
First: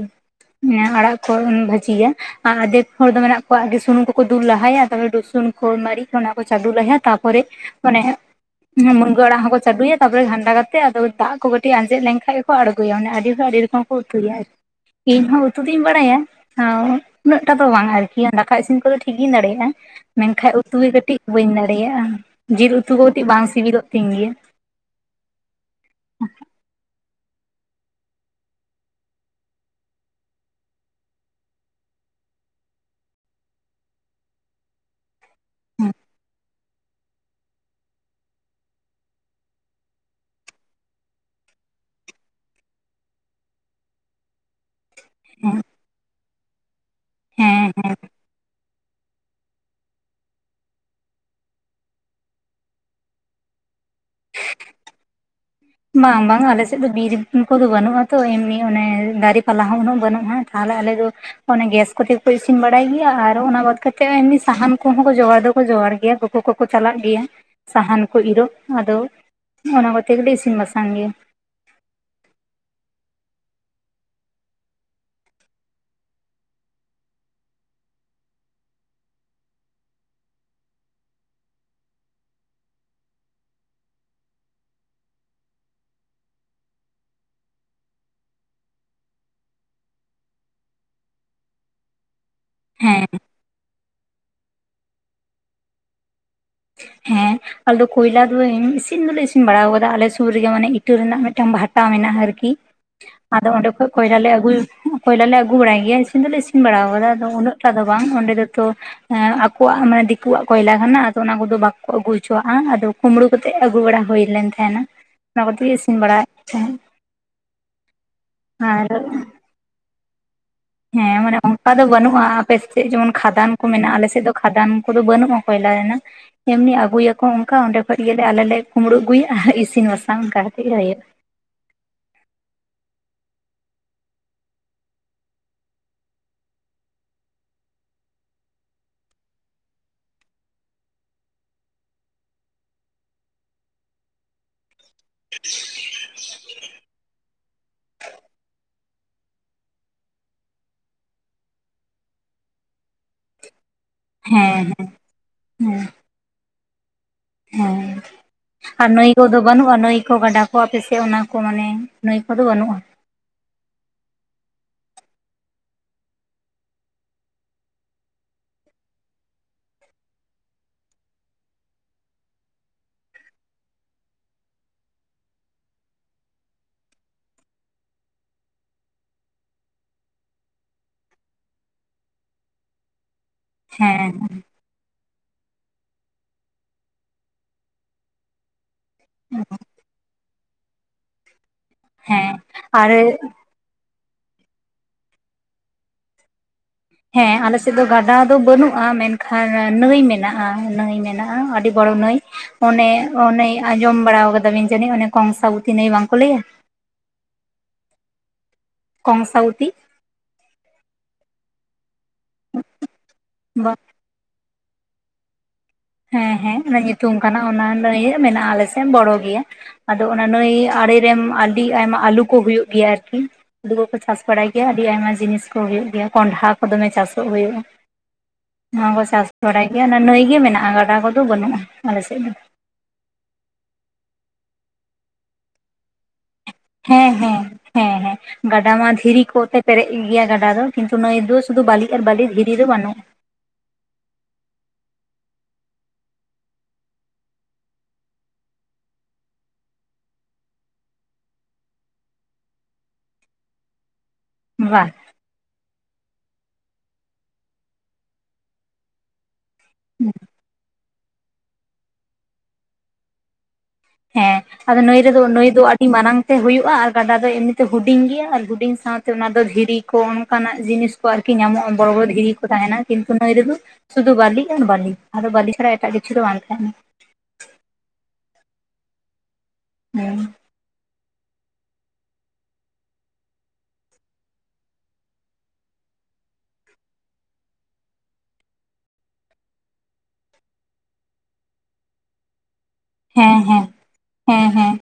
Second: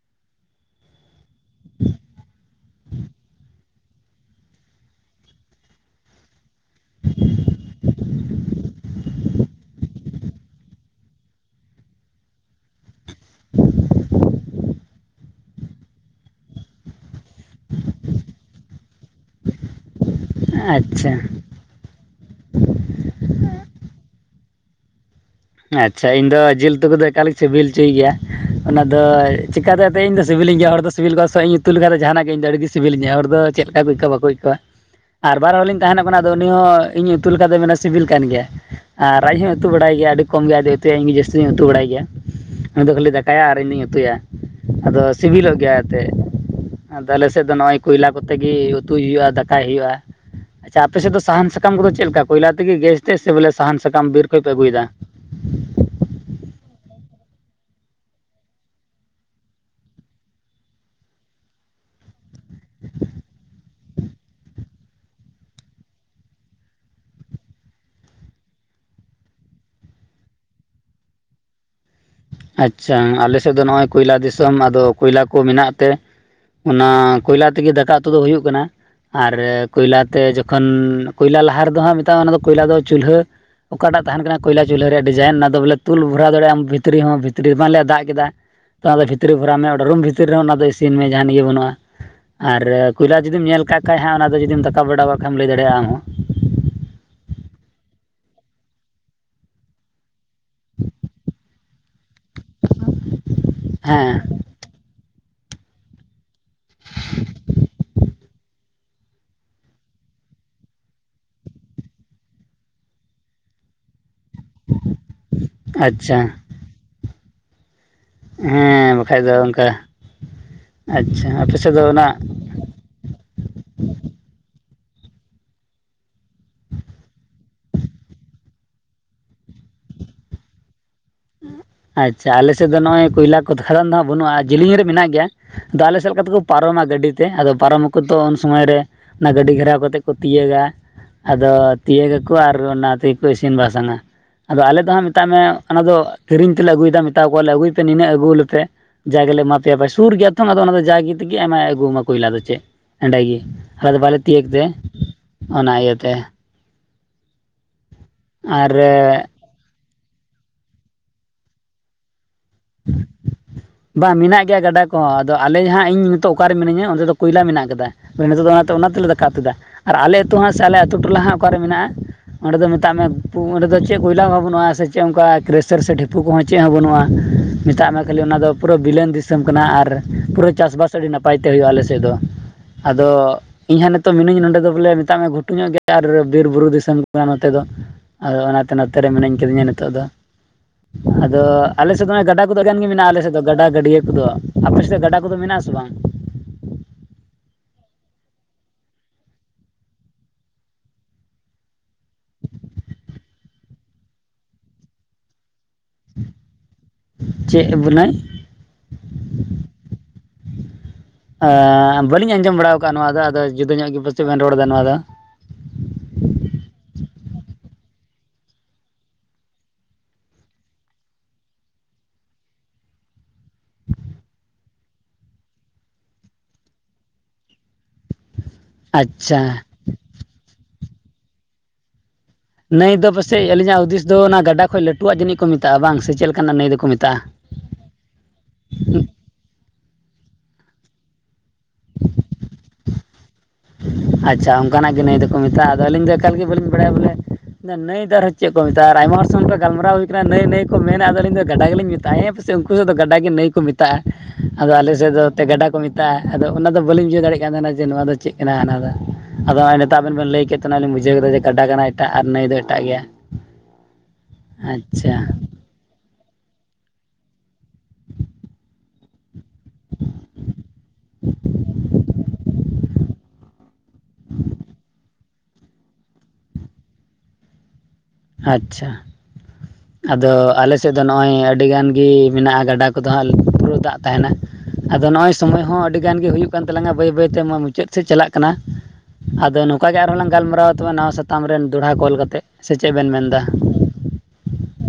Speaker 1: ᱦᱮᱸ ᱟᱲᱟᱜ ᱠᱚ ᱵᱷᱟᱹᱡᱤᱭᱟ ᱟ ᱟᱫᱷᱮᱠ ᱦᱚᱲ ᱫᱚ ᱢᱮᱱᱟᱜ ᱠᱚᱣᱟ ᱟᱜᱮ ᱥᱩᱱᱩᱢ ᱠᱚ ᱫᱩᱞ ᱞᱟᱦᱟᱭᱟ ᱛᱟᱯᱚᱨᱮ ᱨᱚᱥᱩᱱ ᱠᱚ ᱢᱟᱹᱨᱤᱪ ᱚᱱᱟ ᱠᱚ ᱪᱟᱰᱳ ᱞᱟᱦᱟᱭᱟ ᱛᱟᱯᱚᱨᱮ ᱟᱱᱮ ᱢᱩᱱᱜᱟᱹ ᱟᱲᱟᱜ ᱦᱚᱸ ᱪᱟᱰᱩᱭᱟ ᱛᱟᱯᱚᱨᱮ ᱜᱟᱱᱰᱟ ᱠᱟᱛᱮᱜ ᱟᱫᱚ ᱫᱟᱜ ᱠᱚ ᱠᱟᱴᱤᱡ ᱟᱸᱡᱮᱫ ᱞᱮᱱᱠᱷᱟᱱ ᱜᱮᱠᱚ ᱟᱬᱜᱩᱭᱟ ᱟᱹᱰᱤ ᱟᱹᱰᱤ ᱨᱚᱠᱚᱢ ᱠᱚ ᱩᱛᱩᱭᱟ ᱟᱨᱠᱤ ᱤᱧᱦᱚᱸ ᱩᱛᱩ ᱫᱩᱧ ᱵᱟᱲᱟᱭᱟ ᱦᱚᱭ ᱩᱱᱟᱹᱜ ᱴᱟ ᱫᱚ ᱵᱟᱝ ᱟᱨᱠᱤ ᱫᱟᱠᱟ ᱤᱥᱤᱱ ᱠᱚᱫᱚ ᱴᱷᱤᱠ ᱜᱤᱧ ᱫᱟᱲᱮᱭᱟᱜᱼᱟ ᱢᱮᱱᱠᱷᱟᱡ ᱩᱛᱩᱜᱮ
Speaker 2: ᱟᱪᱪᱷᱟ
Speaker 1: ᱠᱟᱹᱴᱤᱡ ᱵᱟᱹᱧ ᱫᱟᱲᱮᱭᱟᱜᱼᱟ ᱡᱤᱞ ᱩᱛᱩ ᱠᱚ ᱠᱟᱹᱴᱤᱡ ᱵᱟᱝ ᱥᱤᱵᱤᱞᱚᱜ ᱛᱤᱧ ᱜᱮᱭᱟ᱾
Speaker 2: ᱟᱪᱪᱷᱟ ᱤᱧ ᱫᱚ ᱡᱤᱞ ᱩᱛᱩ ᱠᱚᱫᱚ ᱮᱠᱟᱞᱧ ᱥᱤᱵᱤᱞ ᱚᱪᱚᱭ ᱜᱮᱭᱟ ᱚᱱᱟᱫᱚ ᱪᱤᱠᱟᱛᱮ ᱮᱱᱛᱮᱫ ᱤᱧ ᱫᱚ ᱥᱤᱵᱤᱞᱤᱧ ᱜᱮᱭᱟ ᱦᱚᱲ ᱫᱚ ᱥᱤᱵᱤᱞ ᱠᱚᱣᱟ ᱥᱮ ᱤᱧ ᱩᱛᱩ ᱞᱮᱠᱷᱟᱱᱡ ᱫᱚ ᱡᱟᱦᱱᱟᱜ ᱜᱮ ᱤᱧ ᱫᱚ ᱟᱹᱰᱤ ᱜᱮ ᱥᱤᱵᱤᱞᱤᱧᱟᱹ ᱦᱚᱲ ᱫᱚ ᱪᱮᱫᱞ ᱞᱮᱠᱟ ᱟᱹᱭᱠᱟᱹᱣᱟ ᱵᱟᱠᱳ ᱟᱹᱭᱟᱹᱠᱟᱹᱣᱟ᱾ ᱟᱨ ᱵᱟᱨ ᱦᱚᱲ ᱞᱤᱧ
Speaker 1: ᱦᱮᱸ
Speaker 2: ᱛᱟᱦᱮᱱᱟ ᱠᱟᱱᱟ ᱟᱫᱚ ᱩᱱᱤ ᱦᱚᱸ ᱤᱧ ᱩᱛᱩ ᱞᱮᱠᱟ ᱫᱚᱭ ᱢᱮ ᱥᱤᱵᱤᱞ ᱠᱟᱱ ᱜᱮᱭᱟ ᱟᱨ ᱨᱟᱡᱽ ᱦᱚᱸᱭ ᱩᱛᱩ ᱵᱟᱲᱟᱭ ᱜᱮᱭᱟ ᱟᱹᱰᱤ ᱠᱚᱢ ᱜᱮᱭᱟ ᱟᱫᱚ ᱩᱛᱩᱭᱟ ᱤᱧ ᱜᱮ ᱡᱟᱹᱥᱛᱤ ᱫᱚᱧ ᱩᱛᱩ ᱵᱟᱲᱟᱭ ᱜᱮᱭᱟ ᱩᱱᱤ ᱫᱚ ᱠᱷᱟᱹᱞᱤ ᱫᱟᱠᱟᱭ ᱟᱨ ᱤᱧᱩᱧ ᱩᱛᱩᱭᱟ᱾ ᱟᱫᱚ ᱥᱤᱵᱤᱞᱚᱜ ᱜᱮᱭᱟ ᱮᱱᱛᱮᱫ ᱟᱫᱚ ᱟᱞᱮ ᱥᱮᱫ ᱫᱚ ᱱᱚᱜᱼᱚᱭ
Speaker 1: ᱦᱮᱸ
Speaker 2: ᱠᱚᱭᱞᱟ ᱠᱚᱛᱮ ᱜᱮ ᱩᱛᱩᱭ ᱦᱩᱭᱩᱜᱼᱟ ᱫᱟᱠᱟᱭ ᱦᱩᱭᱩᱜᱼᱟ᱾ ᱟᱪᱷᱟ ᱟᱯᱮ ᱥᱮᱫ ᱫᱚ ᱥᱟᱦᱟᱱ ᱥᱟᱠᱟᱢ ᱠᱚᱫᱚ ᱪᱮᱫ ᱞᱮᱠᱟ ᱠᱚᱭᱞᱟ ᱛᱮᱜᱮ ᱜᱮᱥ ᱛᱮ ᱥᱮ ᱵᱚᱞᱮ ᱥᱟᱦᱟᱱ ᱥᱟᱠᱟᱢ ᱵᱤᱨ ᱠᱷᱚᱱᱟᱡ ᱯᱮ ᱟᱹᱜᱩ ᱭᱮᱫᱟ᱾
Speaker 1: ᱵᱟᱝ ᱵᱟᱝ ᱟᱞᱮᱥᱮᱫ ᱫᱚ ᱵᱤᱨ ᱠᱚᱫᱚ ᱵᱟᱹᱱᱩᱜᱼᱟ ᱛᱚ ᱮᱢᱱᱤ ᱚᱱᱮ ᱫᱟᱨᱮ ᱯᱟᱞᱟ ᱦᱚᱸ ᱩᱱᱟᱹᱜ ᱵᱟᱹᱱᱩᱜᱼᱟ ᱟᱞᱮ ᱟᱞᱮ ᱫᱚ ᱚᱱᱮ ᱜᱮᱥ ᱠᱚᱛᱮ ᱠᱚ ᱤᱥᱤᱱ ᱵᱟᱲᱟᱭ ᱜᱮᱭᱟ ᱟᱨ ᱚᱱᱟ ᱵᱟᱫ ᱠᱟᱛᱮᱜ ᱮᱢᱱᱤ ᱥᱟᱦᱟᱱ ᱠᱚᱦᱚᱸ ᱠᱚ ᱡᱚᱜᱟᱲ ᱫᱚᱠᱚ ᱡᱚᱜᱟᱲ ᱜᱮᱭᱟ ᱦᱟᱹᱠᱩ ᱠᱚᱠᱚ ᱪᱟᱞᱟᱜ ᱜᱮᱭᱟ ᱥᱟᱦᱟᱱ ᱠᱚ ᱤᱨᱚᱜ ᱟᱫᱚ ᱚᱱᱟ ᱠᱚᱛᱮ ᱜᱮᱞᱮ ᱤᱥᱤᱱ ᱵᱟᱥᱟᱝ ᱜᱮᱭᱟ᱾
Speaker 2: ᱟᱪᱪᱷᱟ ᱟᱞᱮᱥᱮᱫ ᱫᱚ ᱱᱚᱜᱼᱚᱭ ᱠᱚᱭᱞᱟ ᱫᱤᱥᱚᱢ ᱟᱫᱚ ᱠᱚᱭᱞᱟ ᱠᱚ ᱢᱮᱱᱟᱜ ᱛᱮ ᱚᱱᱟᱻ ᱠᱚᱭᱞᱟ ᱛᱮᱜᱮ ᱫᱟᱠᱟ ᱩᱛᱩ ᱫᱚ ᱦᱩᱭᱩᱜ ᱠᱟᱱᱟ᱾ ᱟᱨ ᱠᱚᱭᱞᱟᱛᱮ ᱡᱚᱠᱷᱚᱱ ᱠᱚᱭᱞᱟ ᱞᱟᱦᱟ ᱨᱮᱫᱚ ᱦᱟᱸᱜ ᱢᱮᱛᱟᱜᱼᱟ ᱚᱱᱟ ᱫᱚ ᱠᱚᱭᱞᱟ ᱫᱚ ᱪᱩᱞᱦᱟᱹ ᱚᱠᱟᱴᱟᱜ ᱛᱟᱦᱮᱱ ᱠᱟᱱᱟ ᱠᱚᱭᱞᱟ ᱪᱩᱞᱦᱟᱹ ᱨᱮᱭᱟᱜ ᱰᱤᱡᱟᱭᱤᱱ ᱚᱱᱟ ᱫᱚ ᱵᱚᱞᱮ ᱛᱩᱞ ᱵᱷᱚᱨᱟᱣ ᱫᱟᱲᱮᱭᱟᱜ ᱟᱢ ᱵᱷᱤᱛᱨᱤ ᱦᱚᱸ ᱵᱷᱤᱛᱨᱤ ᱵᱟᱝᱞᱮ ᱫᱟᱜ ᱠᱮᱫᱟ ᱚᱱᱟᱫᱚ ᱵᱷᱤᱛᱨᱤ ᱨᱮ ᱵᱷᱚᱨᱟᱣ ᱢᱮ ᱚᱱᱟ ᱨᱩᱢ ᱵᱷᱤᱛᱨᱤ ᱨᱮᱦ ᱚᱱᱟ ᱫᱚ ᱤᱭᱟᱹ ᱢᱮ ᱡᱟᱦᱟᱱ ᱤᱭᱮ ᱵᱟᱹᱱᱩᱜᱼᱟ ᱟᱨ ᱠᱚᱭᱞᱟ
Speaker 1: ᱦᱮᱸ
Speaker 2: ᱡᱩᱫᱤᱢ ᱧᱮᱞ ᱠᱟᱜ ᱠᱷᱟᱡ ᱚᱱᱟ ᱫᱚ ᱡᱩᱫᱤᱢ ᱫᱟᱠᱟ ᱵᱟᱲᱟᱟᱣ ᱠᱟᱜ ᱠᱷᱟᱱᱢ ᱞᱟᱹᱭ ᱫᱟᱲᱮᱭᱟᱜᱼᱟ ᱦᱚᱸ
Speaker 1: ᱦᱮᱸ ᱟᱫᱚ ᱠᱚᱭᱞᱟ ᱫᱚ ᱤᱥᱤᱱ ᱫᱚᱞᱮ ᱤᱥᱤᱱ ᱵᱟᱲᱟ ᱟᱠᱟᱫᱟ ᱟᱞᱮ ᱥᱩᱨ ᱨᱮᱜᱮ ᱢᱟᱱᱮ ᱤᱴᱟᱹ ᱨᱮᱱᱟᱜ ᱢᱤᱫᱴᱟᱝ ᱵᱷᱟᱴᱟ ᱢᱮᱱᱟᱜᱼᱟ ᱟᱨᱠᱤ ᱟᱫᱚ ᱚᱸᱰᱮ ᱠᱷᱚᱡ ᱠᱚᱭᱞᱟ
Speaker 2: ᱦᱮᱸ
Speaker 1: ᱞᱮᱩ ᱠᱚᱭᱞᱟ ᱞᱮ ᱟᱹᱜᱩ ᱵᱟᱲᱟᱭ ᱜᱮᱭᱟ ᱤᱥᱤᱱ ᱫᱚᱞᱮ ᱤᱥᱤᱱ ᱤᱥᱤᱱ ᱵᱟᱲᱟ ᱟᱠᱟᱫᱟ ᱟᱫᱚ ᱩᱱᱟᱹᱜ ᱴᱟᱜ ᱫᱚ ᱵᱟᱝ ᱚᱸᱰᱮ ᱫᱚᱛᱚᱸ ᱟᱠᱚᱣᱟᱜ ᱢᱟᱱᱮ ᱫᱤᱠᱩᱣᱟᱜ ᱠᱚᱭᱞᱟ ᱠᱟᱱᱟ᱾ ᱚᱱᱟ ᱠᱚᱫᱚ ᱵᱟᱠᱚ ᱟᱹᱜᱩ ᱦᱚᱪᱚᱣᱟᱜᱼᱟ ᱟᱫᱚ ᱠᱩᱢᱵᱽᱲᱩ ᱠᱟᱛᱮᱮᱫ ᱟᱹᱜᱩ ᱵᱟᱲᱟ ᱦᱩᱭ ᱞᱮᱱ ᱛᱟᱦᱮᱱᱟ᱾ ᱚᱱᱟ ᱠᱚᱛᱮᱜᱮ ᱤᱥᱤᱱ
Speaker 2: ᱟᱪᱪᱷᱟ
Speaker 1: ᱵᱟᱲᱟᱭᱮᱫ ᱛᱟᱦᱮᱸᱱ
Speaker 2: ᱦᱮᱸ ᱵᱟᱠᱷᱟᱡ ᱫᱚ ᱚᱱᱠᱟ
Speaker 1: ᱦᱮᱻ
Speaker 2: ᱟᱪᱪᱷᱟ
Speaker 1: ᱢᱟᱱᱮ
Speaker 2: ᱟᱯᱮ
Speaker 1: ᱚᱱᱠᱟ
Speaker 2: ᱥᱮᱫ
Speaker 1: ᱫᱚ
Speaker 2: ᱚᱱᱟ
Speaker 1: ᱵᱟᱹᱱᱩᱜᱼᱟ ᱟᱯᱮᱥᱮᱫ ᱡᱮᱢᱚᱱ ᱠᱷᱟᱫᱟᱱ ᱠᱚ ᱢᱮᱱᱟᱜᱼᱟ ᱟᱞᱮᱥᱮᱫ ᱫᱚ ᱠᱷᱟᱫᱟᱱ ᱠᱚᱫᱚ ᱵᱟᱹᱱᱩᱜᱼᱟ ᱠᱚᱭᱞᱟ ᱨᱮᱱᱟᱜ ᱮᱢᱱᱤ ᱟᱹᱜᱩᱭᱟᱠᱚ ᱚᱱᱠᱟ ᱚᱸᱰᱮ ᱠᱷᱚᱡ ᱜᱮᱞᱮ ᱟᱞᱮᱞᱮ ᱞᱮ ᱠᱩᱢᱵᱽᱲᱩ ᱟᱹᱜᱩᱭᱟ ᱤᱥᱤᱱ ᱵᱟᱥᱟᱝ ᱚᱱᱠᱟ ᱠᱟᱛᱮᱜ ᱜᱮ ᱦᱩᱭᱩᱜᱼᱟ᱾
Speaker 2: ᱟᱪᱪᱷᱟ ᱟᱞᱮᱥᱮᱫ ᱫᱚ ᱱᱚᱜᱼᱚᱭ ᱠᱚᱭᱞᱟ ᱠᱚ ᱠᱷᱟᱫᱟᱱ ᱫᱚᱦᱟᱜ ᱵᱟᱹᱱᱩᱜᱼᱟ ᱡᱮᱞᱤᱭᱟᱹ ᱨᱮ ᱢᱮᱱᱟᱜ ᱜᱮᱭᱟ᱾ ᱟᱫᱚ ᱟᱞᱮ ᱥᱮᱫ ᱠᱟᱛᱮ ᱠᱚ ᱯᱟᱨᱚᱢᱟ ᱜᱟᱹᱰᱤ ᱛᱮ ᱟᱫᱚ ᱯᱟᱨᱚᱢᱟ ᱟᱠᱚ ᱛᱚ ᱩᱱ ᱥᱚᱢᱚᱭ ᱨᱮ ᱚᱱᱟ ᱜᱟᱺᱰᱤ ᱜᱷᱮᱨᱟᱣ ᱠᱟᱛᱮᱫ ᱠᱚ ᱛᱤᱭᱳᱜ-ᱟ᱾ ᱟᱫᱚ ᱛᱤᱭᱟᱹᱜᱟᱠᱚ ᱟᱨ ᱚᱱᱟ ᱛᱮᱜᱮ ᱠᱚ ᱤᱥᱤᱱ ᱵᱟᱥᱟᱝᱼᱟ᱾ ᱟᱫᱚ ᱟᱞᱮ ᱫᱚ ᱦᱟᱸᱜ ᱢᱮᱛᱟᱜ ᱢᱮ ᱚᱱᱟ ᱫᱚ ᱠᱤᱨᱤᱧ ᱛᱮᱞᱮ ᱟᱹᱜᱩᱭᱮᱫᱟ ᱢᱮᱛᱟ ᱠᱚᱣᱟᱮ ᱟᱹᱜᱩᱭ ᱯᱮ ᱱᱤᱱᱟᱹᱜ ᱟᱹᱜᱩ ᱟᱞᱮᱯᱮ ᱡᱟᱜᱮᱞᱮ ᱮᱢᱟᱯᱮᱭᱟᱯᱟᱭ ᱥᱩᱨ ᱜᱮᱭᱟ ᱛᱷᱚ ᱟᱫᱚ ᱚᱱᱟ ᱫᱚ ᱡᱟᱜᱮ ᱛᱮᱜᱮ ᱮᱢᱟᱭ ᱟᱹᱜᱩᱣᱟᱢᱟ ᱠᱚᱭᱞᱟ ᱫᱚ ᱪᱮᱫ ᱮᱸᱰᱮ ᱜᱮ ᱟᱞᱫᱚ ᱵᱟᱞᱮ ᱛᱤᱭᱳᱜ ᱛᱮ
Speaker 1: ᱦᱮᱸ ᱦᱮᱸ
Speaker 2: ᱚᱱᱟ ᱤᱭᱟᱹᱛᱮ
Speaker 1: ᱦᱮᱸᱻ ᱟᱨ ᱱᱟᱹᱭ ᱠᱚᱫᱚ ᱵᱟᱹᱱᱩᱜᱼᱟ ᱱᱟᱹᱭ ᱠᱚ ᱜᱟᱰᱟ ᱠᱚ ᱟᱯᱮᱥᱮᱫ ᱚᱱᱟ ᱠᱚ ᱢᱟᱱᱮ ᱱᱟᱹᱭ ᱠᱚᱫᱚ ᱵᱟᱹᱱᱩᱜᱼᱟ
Speaker 2: ᱵᱟᱝ ᱢᱮᱱᱟᱜ ᱜᱮᱭᱟ ᱜᱟᱰᱟ ᱠᱚᱦᱚᱸ ᱟᱫᱚ ᱟᱞᱮ ᱡᱟᱦᱟᱸᱟᱸᱜ ᱤᱧ ᱱᱤᱛᱚᱜ ᱚᱠᱟᱨᱮ ᱢᱤᱱᱟᱹᱧᱟ ᱚᱚᱱᱰᱮ ᱫᱚ ᱠᱚᱭᱞᱟ ᱢᱮᱱᱟᱜ ᱟᱠᱟᱫᱟ᱾ ᱱᱤᱛᱚᱜ ᱫᱚ ᱚᱱᱟᱛᱮ ᱚᱱᱟ ᱛᱮᱞᱮ ᱫᱟᱠᱟᱵ ᱩᱛᱩᱟ ᱟᱨ ᱟᱞᱮ ᱟᱹᱛᱩ ᱦᱚᱸ ᱥᱮ ᱟᱞᱮ ᱟ ᱟᱹᱛᱩ ᱴᱚᱞᱟ ᱦ ᱚᱠᱟᱨᱮ ᱢᱮᱱᱟᱜᱼᱟ ᱚᱸᱰᱮ ᱫᱚ ᱢᱮᱛᱟᱜ ᱢᱮ ᱚᱸᱰᱮ ᱫᱚ ᱪᱮᱫ ᱠᱚᱭᱞᱟ ᱵ ᱵᱟᱹᱱᱩᱜᱼᱟ ᱥᱮ ᱪᱮᱫ ᱚᱱᱠᱟ ᱠᱨᱮᱥᱟᱨ ᱥᱮ ᱰᱷᱤᱯᱩ ᱠᱚᱦᱚᱸ ᱪᱮᱫ ᱦᱚᱸ ᱵᱟᱹᱱᱩᱜᱼᱟ ᱢᱮᱛᱟᱜ ᱢᱮ ᱠᱷᱟᱹᱞᱤ ᱚᱱᱟ ᱫᱚ ᱯᱩᱨᱟᱹ ᱵᱤᱞᱚᱱ ᱫᱤᱥᱚᱢ ᱠᱟᱱᱟ ᱟᱨ ᱯᱩᱨᱟᱹ ᱪᱟᱥᱵᱟᱥ ᱟᱹᱰᱤ ᱱᱟᱯᱟᱭ ᱛᱮ ᱦᱩᱭᱩᱜᱼᱟ ᱟᱞᱮ ᱥᱮᱫ ᱫᱚ᱾ ᱟᱫᱚ ᱤᱧ ᱦᱟᱸᱜ
Speaker 1: ᱦᱮᱸ
Speaker 2: ᱱᱤᱛᱚᱜ ᱢᱤᱱᱟᱹᱧ ᱱᱚᱰᱮ ᱫᱚ ᱵᱚᱞᱮ ᱥᱮᱛᱟᱜᱮ ᱜᱷᱩᱴᱩ ᱧᱚᱜ ᱜᱮᱭᱟ ᱟᱨ ᱵᱤᱨᱼ ᱵᱩᱨᱩ ᱫᱤᱥᱚᱢ ᱠᱟᱱᱟ ᱱᱚᱛᱮ ᱫᱚ ᱟᱫᱚ ᱚᱱᱟᱛᱮ ᱱᱚᱛᱮᱨᱮ ᱢᱤᱱᱟᱹᱧ ᱠᱟᱹᱫᱤᱧᱟ ᱱᱤᱛᱳᱜ ᱫᱚ ᱟᱫᱚ ᱟᱞᱮᱥᱮᱫ ᱫᱚ
Speaker 1: ᱦᱮᱸ
Speaker 2: ᱜᱟᱰᱟ ᱠᱚᱫᱚ ᱜᱟᱱ ᱜᱮ
Speaker 1: ᱟᱨ
Speaker 2: ᱢᱮᱱᱟᱜᱼᱟ ᱟᱞᱮᱹᱮᱥᱮᱫ ᱫᱚ ᱜᱟᱰᱟ ᱜᱟᱹᱰᱭᱟᱹᱠᱚᱫᱚ ᱟᱯᱮᱥᱮᱫ ᱜᱟᱰᱟ ᱠᱚᱫᱚ ᱢᱮᱱᱟᱜᱼᱟᱥᱮ ᱵᱟᱝ ᱟ?
Speaker 1: ᱦᱮᱸ ᱟᱞᱮᱥᱮᱫ ᱫᱚ ᱜᱟᱰᱟ ᱫᱚ ᱵᱟᱹᱱᱩᱜᱼᱟ ᱢᱮᱱᱠᱷᱟᱱ ᱱᱟᱹᱭ ᱢᱮᱱᱟᱜᱼᱟ ᱱᱟᱹᱭ ᱢᱮᱱᱟᱜᱼᱟ ᱟᱹᱰᱤ ᱵᱚᱲᱚ ᱱᱟᱹᱭ ᱚᱱᱮ ᱚᱱᱮ ᱟᱸᱡᱚᱢ ᱵᱟᱲᱟ ᱠᱟᱫᱟ ᱵᱤᱱ ᱡᱟᱹᱱᱤᱡ ᱚᱱᱮ ᱠᱚᱝᱥᱟᱵᱩᱚᱛᱤ ᱱᱟᱹᱭ ᱵᱟᱝᱠᱚ ᱞᱟᱹᱭᱟ?
Speaker 2: ᱪᱮᱫ ᱵᱚᱱᱟᱭ?
Speaker 1: ᱠᱚᱝᱥᱚᱵᱚᱛᱤ᱾
Speaker 2: ᱟᱹᱻ ᱵᱟᱹᱞᱤᱧ ᱟᱸᱡᱚᱢ ᱵᱟᱲᱟ ᱠᱟᱜᱼᱟ ᱱᱚᱣᱟ ᱫᱚ ᱟᱫᱚ ᱡᱩᱫᱟᱹ
Speaker 1: ᱵᱟᱝ?
Speaker 2: ᱧᱚᱜ ᱜᱮ ᱯᱟᱥᱮᱫ ᱵᱮᱱ ᱨᱚᱲᱫᱟ ᱱᱚᱣᱟ ᱫᱚ᱾
Speaker 1: ᱦᱮᱸ ᱦᱮᱸ ᱚᱱᱟ ᱧᱩᱛᱩᱢ ᱠᱟᱱᱟ ᱚᱱᱟ ᱱᱟᱹᱭ ᱢᱮᱱᱟᱜᱼᱟ ᱟᱞᱮᱥᱮᱫ ᱵᱚᱲᱚ ᱜᱮᱭᱟ᱾ ᱟᱫᱚ ᱚᱱᱟ ᱱᱟᱹᱭ ᱟᱲᱮᱨᱮᱢ ᱟᱹᱰᱤ ᱟᱭᱢᱟ ᱟᱞᱩ ᱠᱚ ᱦᱩᱭᱩᱜ ᱜᱮᱭᱟ ᱟᱨᱠᱤ ᱦᱩᱲᱩᱜ ᱠᱚ ᱪᱟᱥ ᱵᱟᱲᱟᱭ ᱜᱮᱭᱟ ᱟᱹᱰᱤ ᱟᱭᱢᱟ ᱡᱤᱱᱤᱥ ᱠᱚ ᱦᱩᱭᱩᱜ ᱜᱮᱭᱟ ᱠᱚᱱᱰᱦᱟ ᱠᱚ ᱫᱚᱢᱮ ᱪᱟᱥᱚᱜ ᱦᱩᱭᱩᱜᱼᱟ᱾
Speaker 2: [unintelligible]
Speaker 1: ᱱᱚᱣᱟ ᱠᱚ ᱪᱟᱥ ᱵᱟᱲᱟᱭ ᱜᱮᱭᱟ ᱚᱱᱟ ᱱᱟᱹᱭ ᱜᱮ ᱢᱮᱱᱟᱜᱼᱟ ᱜᱟᱰᱟ ᱠᱚᱫᱚ ᱵᱟᱹᱱᱩᱜᱼᱟ ᱟᱞᱮᱥᱮᱫ ᱫᱚ᱾
Speaker 2: ᱱᱟᱹᱭ ᱫᱚ ᱯᱟᱥᱮᱡ ᱟᱹᱞᱤᱧᱟᱜ ᱦᱩᱫᱤᱥ ᱫᱚ ᱚᱱᱟ ᱜᱟᱰᱟ ᱠᱷᱚᱡ ᱞᱟᱹᱴᱩᱣᱟᱜ ᱡᱟᱹᱱᱤᱡ ᱠᱚ ᱢᱮᱛᱟᱜᱼᱟ ᱵᱟᱝ ᱥᱮ ᱪᱮᱫ ᱞᱮᱠᱟᱱᱟᱜ ᱱᱟᱹᱭ ᱫᱚᱠᱚ
Speaker 1: ᱦᱮᱸ
Speaker 2: ᱢᱮᱛᱟᱜᱼᱟ
Speaker 1: ᱦᱮᱸ ᱦᱮᱸ ᱦᱮᱸ ᱜᱟᱰᱟ ᱢᱟ ᱫᱷᱤᱨᱤ ᱠᱚᱛᱮ- ᱯᱮᱨᱮᱡ ᱜᱮᱭᱟ ᱜᱟᱰᱟ ᱫᱚ ᱠᱤᱱᱛᱩ ᱱᱟᱹᱭ ᱫᱚ ᱥᱩᱫᱷᱩ ᱵᱟᱹᱞᱤ ᱟᱨ ᱵᱟᱹᱞᱤ ᱫᱷᱤᱨᱤ ᱫᱚ ᱵᱟᱹᱱᱩᱜ
Speaker 2: ᱟᱪᱪᱷᱟ ᱚᱱᱠᱟᱱᱟᱜ ᱜᱮ ᱱᱟᱹᱭ ᱫᱚᱠᱚ ᱢᱮᱛᱟᱜᱼᱟ ᱟᱫᱚ ᱟᱹᱞᱤᱧ ᱫᱚ ᱮᱠᱟᱞ ᱵᱟᱹᱞᱤᱧ ᱵᱟᱰᱟᱭᱟ ᱵᱚᱞᱮ ᱱᱟᱹᱭ ᱫᱚ ᱟᱨᱦᱚᱸ ᱪᱮᱫ ᱠᱚ ᱢᱮᱛᱟᱜᱼᱟ ᱟᱭᱢᱟ ᱦᱚᱲ ᱥᱟᱶ ᱠᱚ ᱜᱟᱞᱢᱟᱨᱟᱣ ᱦᱩᱭ ᱟᱠᱟᱱᱟ ᱱᱟᱹᱭ ᱱᱟᱹᱭ ᱠᱚᱢᱮᱱᱟ ᱟᱫᱚ ᱟᱞᱤᱧ ᱫᱚ ᱜᱟᱰᱟ ᱜᱮᱞᱤᱧ ᱢᱮᱛᱟᱜᱼᱟ ᱦᱮᱸ ᱯᱟᱥ ᱥᱮ ᱩᱱᱠᱩ ᱥᱮᱫ ᱫᱚ ᱜᱟᱰᱟ ᱜᱮ ᱱᱟᱹᱭ ᱠᱚ ᱢᱮᱛᱟᱜᱼᱟ᱾ ᱟᱫᱚ
Speaker 1: ᱵᱟ
Speaker 2: ᱟᱞᱮ ᱥᱮᱫ ᱫᱚ ᱛᱮ ᱜᱟᱰᱟ ᱠᱚ ᱢᱮᱛᱟᱜᱼᱟ ᱟᱫᱚ ᱚᱱᱟ ᱫᱚ ᱵᱟᱹᱞᱤᱧ ᱵᱩᱡᱷᱟᱹᱣ ᱫᱟᱲᱮᱠᱟᱱ ᱛᱟᱦᱮᱱᱟ ᱡᱮ ᱱᱚᱣᱟ ᱫᱚ ᱪᱮᱫ ᱠᱟᱱᱟ ᱦᱟᱱᱟ ᱫᱚ᱾ ᱟᱫᱚ ᱱᱚᱜᱼᱚᱭ ᱱᱤᱛᱟᱜ ᱟᱵᱮᱱ ᱵᱮᱱ ᱞᱟᱹᱭ ᱠᱮᱫ ᱛᱮᱞᱤᱧ ᱵᱩᱡᱷᱟᱹᱣ ᱠᱮᱫᱟ ᱡᱮ ᱠᱟᱰᱟ ᱠᱟᱱᱟ ᱮᱴᱟᱜ ᱟᱨ ᱱᱟᱹᱭ ᱫᱚ ᱮᱴᱟᱜ ᱜᱮᱭᱟ᱾
Speaker 1: ᱦᱮᱸ ᱟᱦᱚ ᱱᱩᱭ
Speaker 2: ᱟᱪᱪᱷᱟ
Speaker 1: ᱨᱮᱫᱚ ᱱᱩᱭ ᱫᱚ ᱟᱹᱰᱤ ᱟᱹᱰᱤ ᱢᱟᱨᱟᱝ ᱛᱮ ᱦᱩᱭᱩᱜᱼᱟ ᱟᱨ ᱜᱟᱰᱟ ᱫᱚ ᱮᱢᱱᱤᱛᱮ ᱦᱩᱰᱤᱧ ᱜᱮᱭᱟ ᱟᱨ ᱦᱩᱰᱤᱧ ᱥᱟᱶᱛᱮ ᱚᱱᱟ ᱫᱚ ᱫᱷᱤᱨᱤ ᱠᱚ ᱚᱱᱠᱟᱱᱟᱜ ᱡᱤᱱᱤᱥ ᱟᱨᱠᱤ ᱧᱟᱢᱚᱜᱼᱟ ᱵᱚᱲᱚ ᱵᱚᱲᱚ ᱫᱷᱤᱨᱤ ᱠᱚ ᱛᱟᱦᱮᱱᱟ ᱠᱤᱱᱛᱩ ᱱᱟᱹᱭ ᱨᱮᱫᱚ ᱥᱩᱫᱩ ᱵᱟᱞᱤᱜ ᱟ ᱵᱟᱹᱞᱤ ᱟᱨᱫᱚ ᱵᱟᱹᱞᱤ ᱪᱷᱟᱲᱟ ᱮᱴᱟᱜ ᱠᱤᱪᱷᱩ ᱫᱚ ᱵᱟᱝ ᱛᱟᱦᱮᱸᱱᱟ᱾
Speaker 2: ᱟᱪᱪᱷᱟ᱾
Speaker 1: ᱦᱮᱸ
Speaker 2: ᱟᱫᱚ ᱟᱞᱮ ᱥᱮᱫ ᱫᱚ ᱱᱚᱜᱼᱚᱭ ᱟᱹᱰᱤ ᱜᱟᱱ ᱜᱮ ᱢᱮᱱᱟᱜᱼᱟ ᱜᱟᱰᱟ ᱠᱚᱫᱚ ᱦᱟᱸᱜ ᱯᱩᱨᱟᱹ ᱫᱟᱜ ᱛᱟᱦᱮᱱᱟ᱾ ᱟᱫᱚ ᱱᱚᱜᱼᱚᱭ ᱥᱚᱢᱚᱭ ᱦᱚᱸ ᱟᱹᱰᱤᱜᱟᱱ ᱜᱮ ᱦᱩᱭᱩᱜ ᱠᱟᱱ ᱛᱟᱞᱟᱝᱟ ᱵᱟᱹᱭ ᱵᱟᱹᱭᱛᱮ ᱢᱩᱪᱟᱹᱫ ᱥᱮᱫ ᱪᱟᱞᱟᱜ ᱠᱟᱱᱟ᱾ ᱟᱫᱚ ᱱᱚᱝᱠᱟ ᱜᱮ ᱟᱨᱦᱚᱸ ᱞᱟᱝ ᱜᱟᱞᱢᱟᱨᱟᱣᱟ ᱛᱚᱵᱮ ᱱᱟᱣᱟ ᱥᱟᱛᱟᱢ ᱨᱮᱱ ᱫᱚᱦᱲᱟ ᱠᱚᱞ ᱠᱟᱛᱮᱫ ᱥᱮ ᱪᱮᱫ ᱵᱮᱱ
Speaker 1: ᱦᱮᱸ
Speaker 2: ᱢᱮᱱᱫᱟ?
Speaker 1: ᱦᱮᱸ ᱦᱮᱸ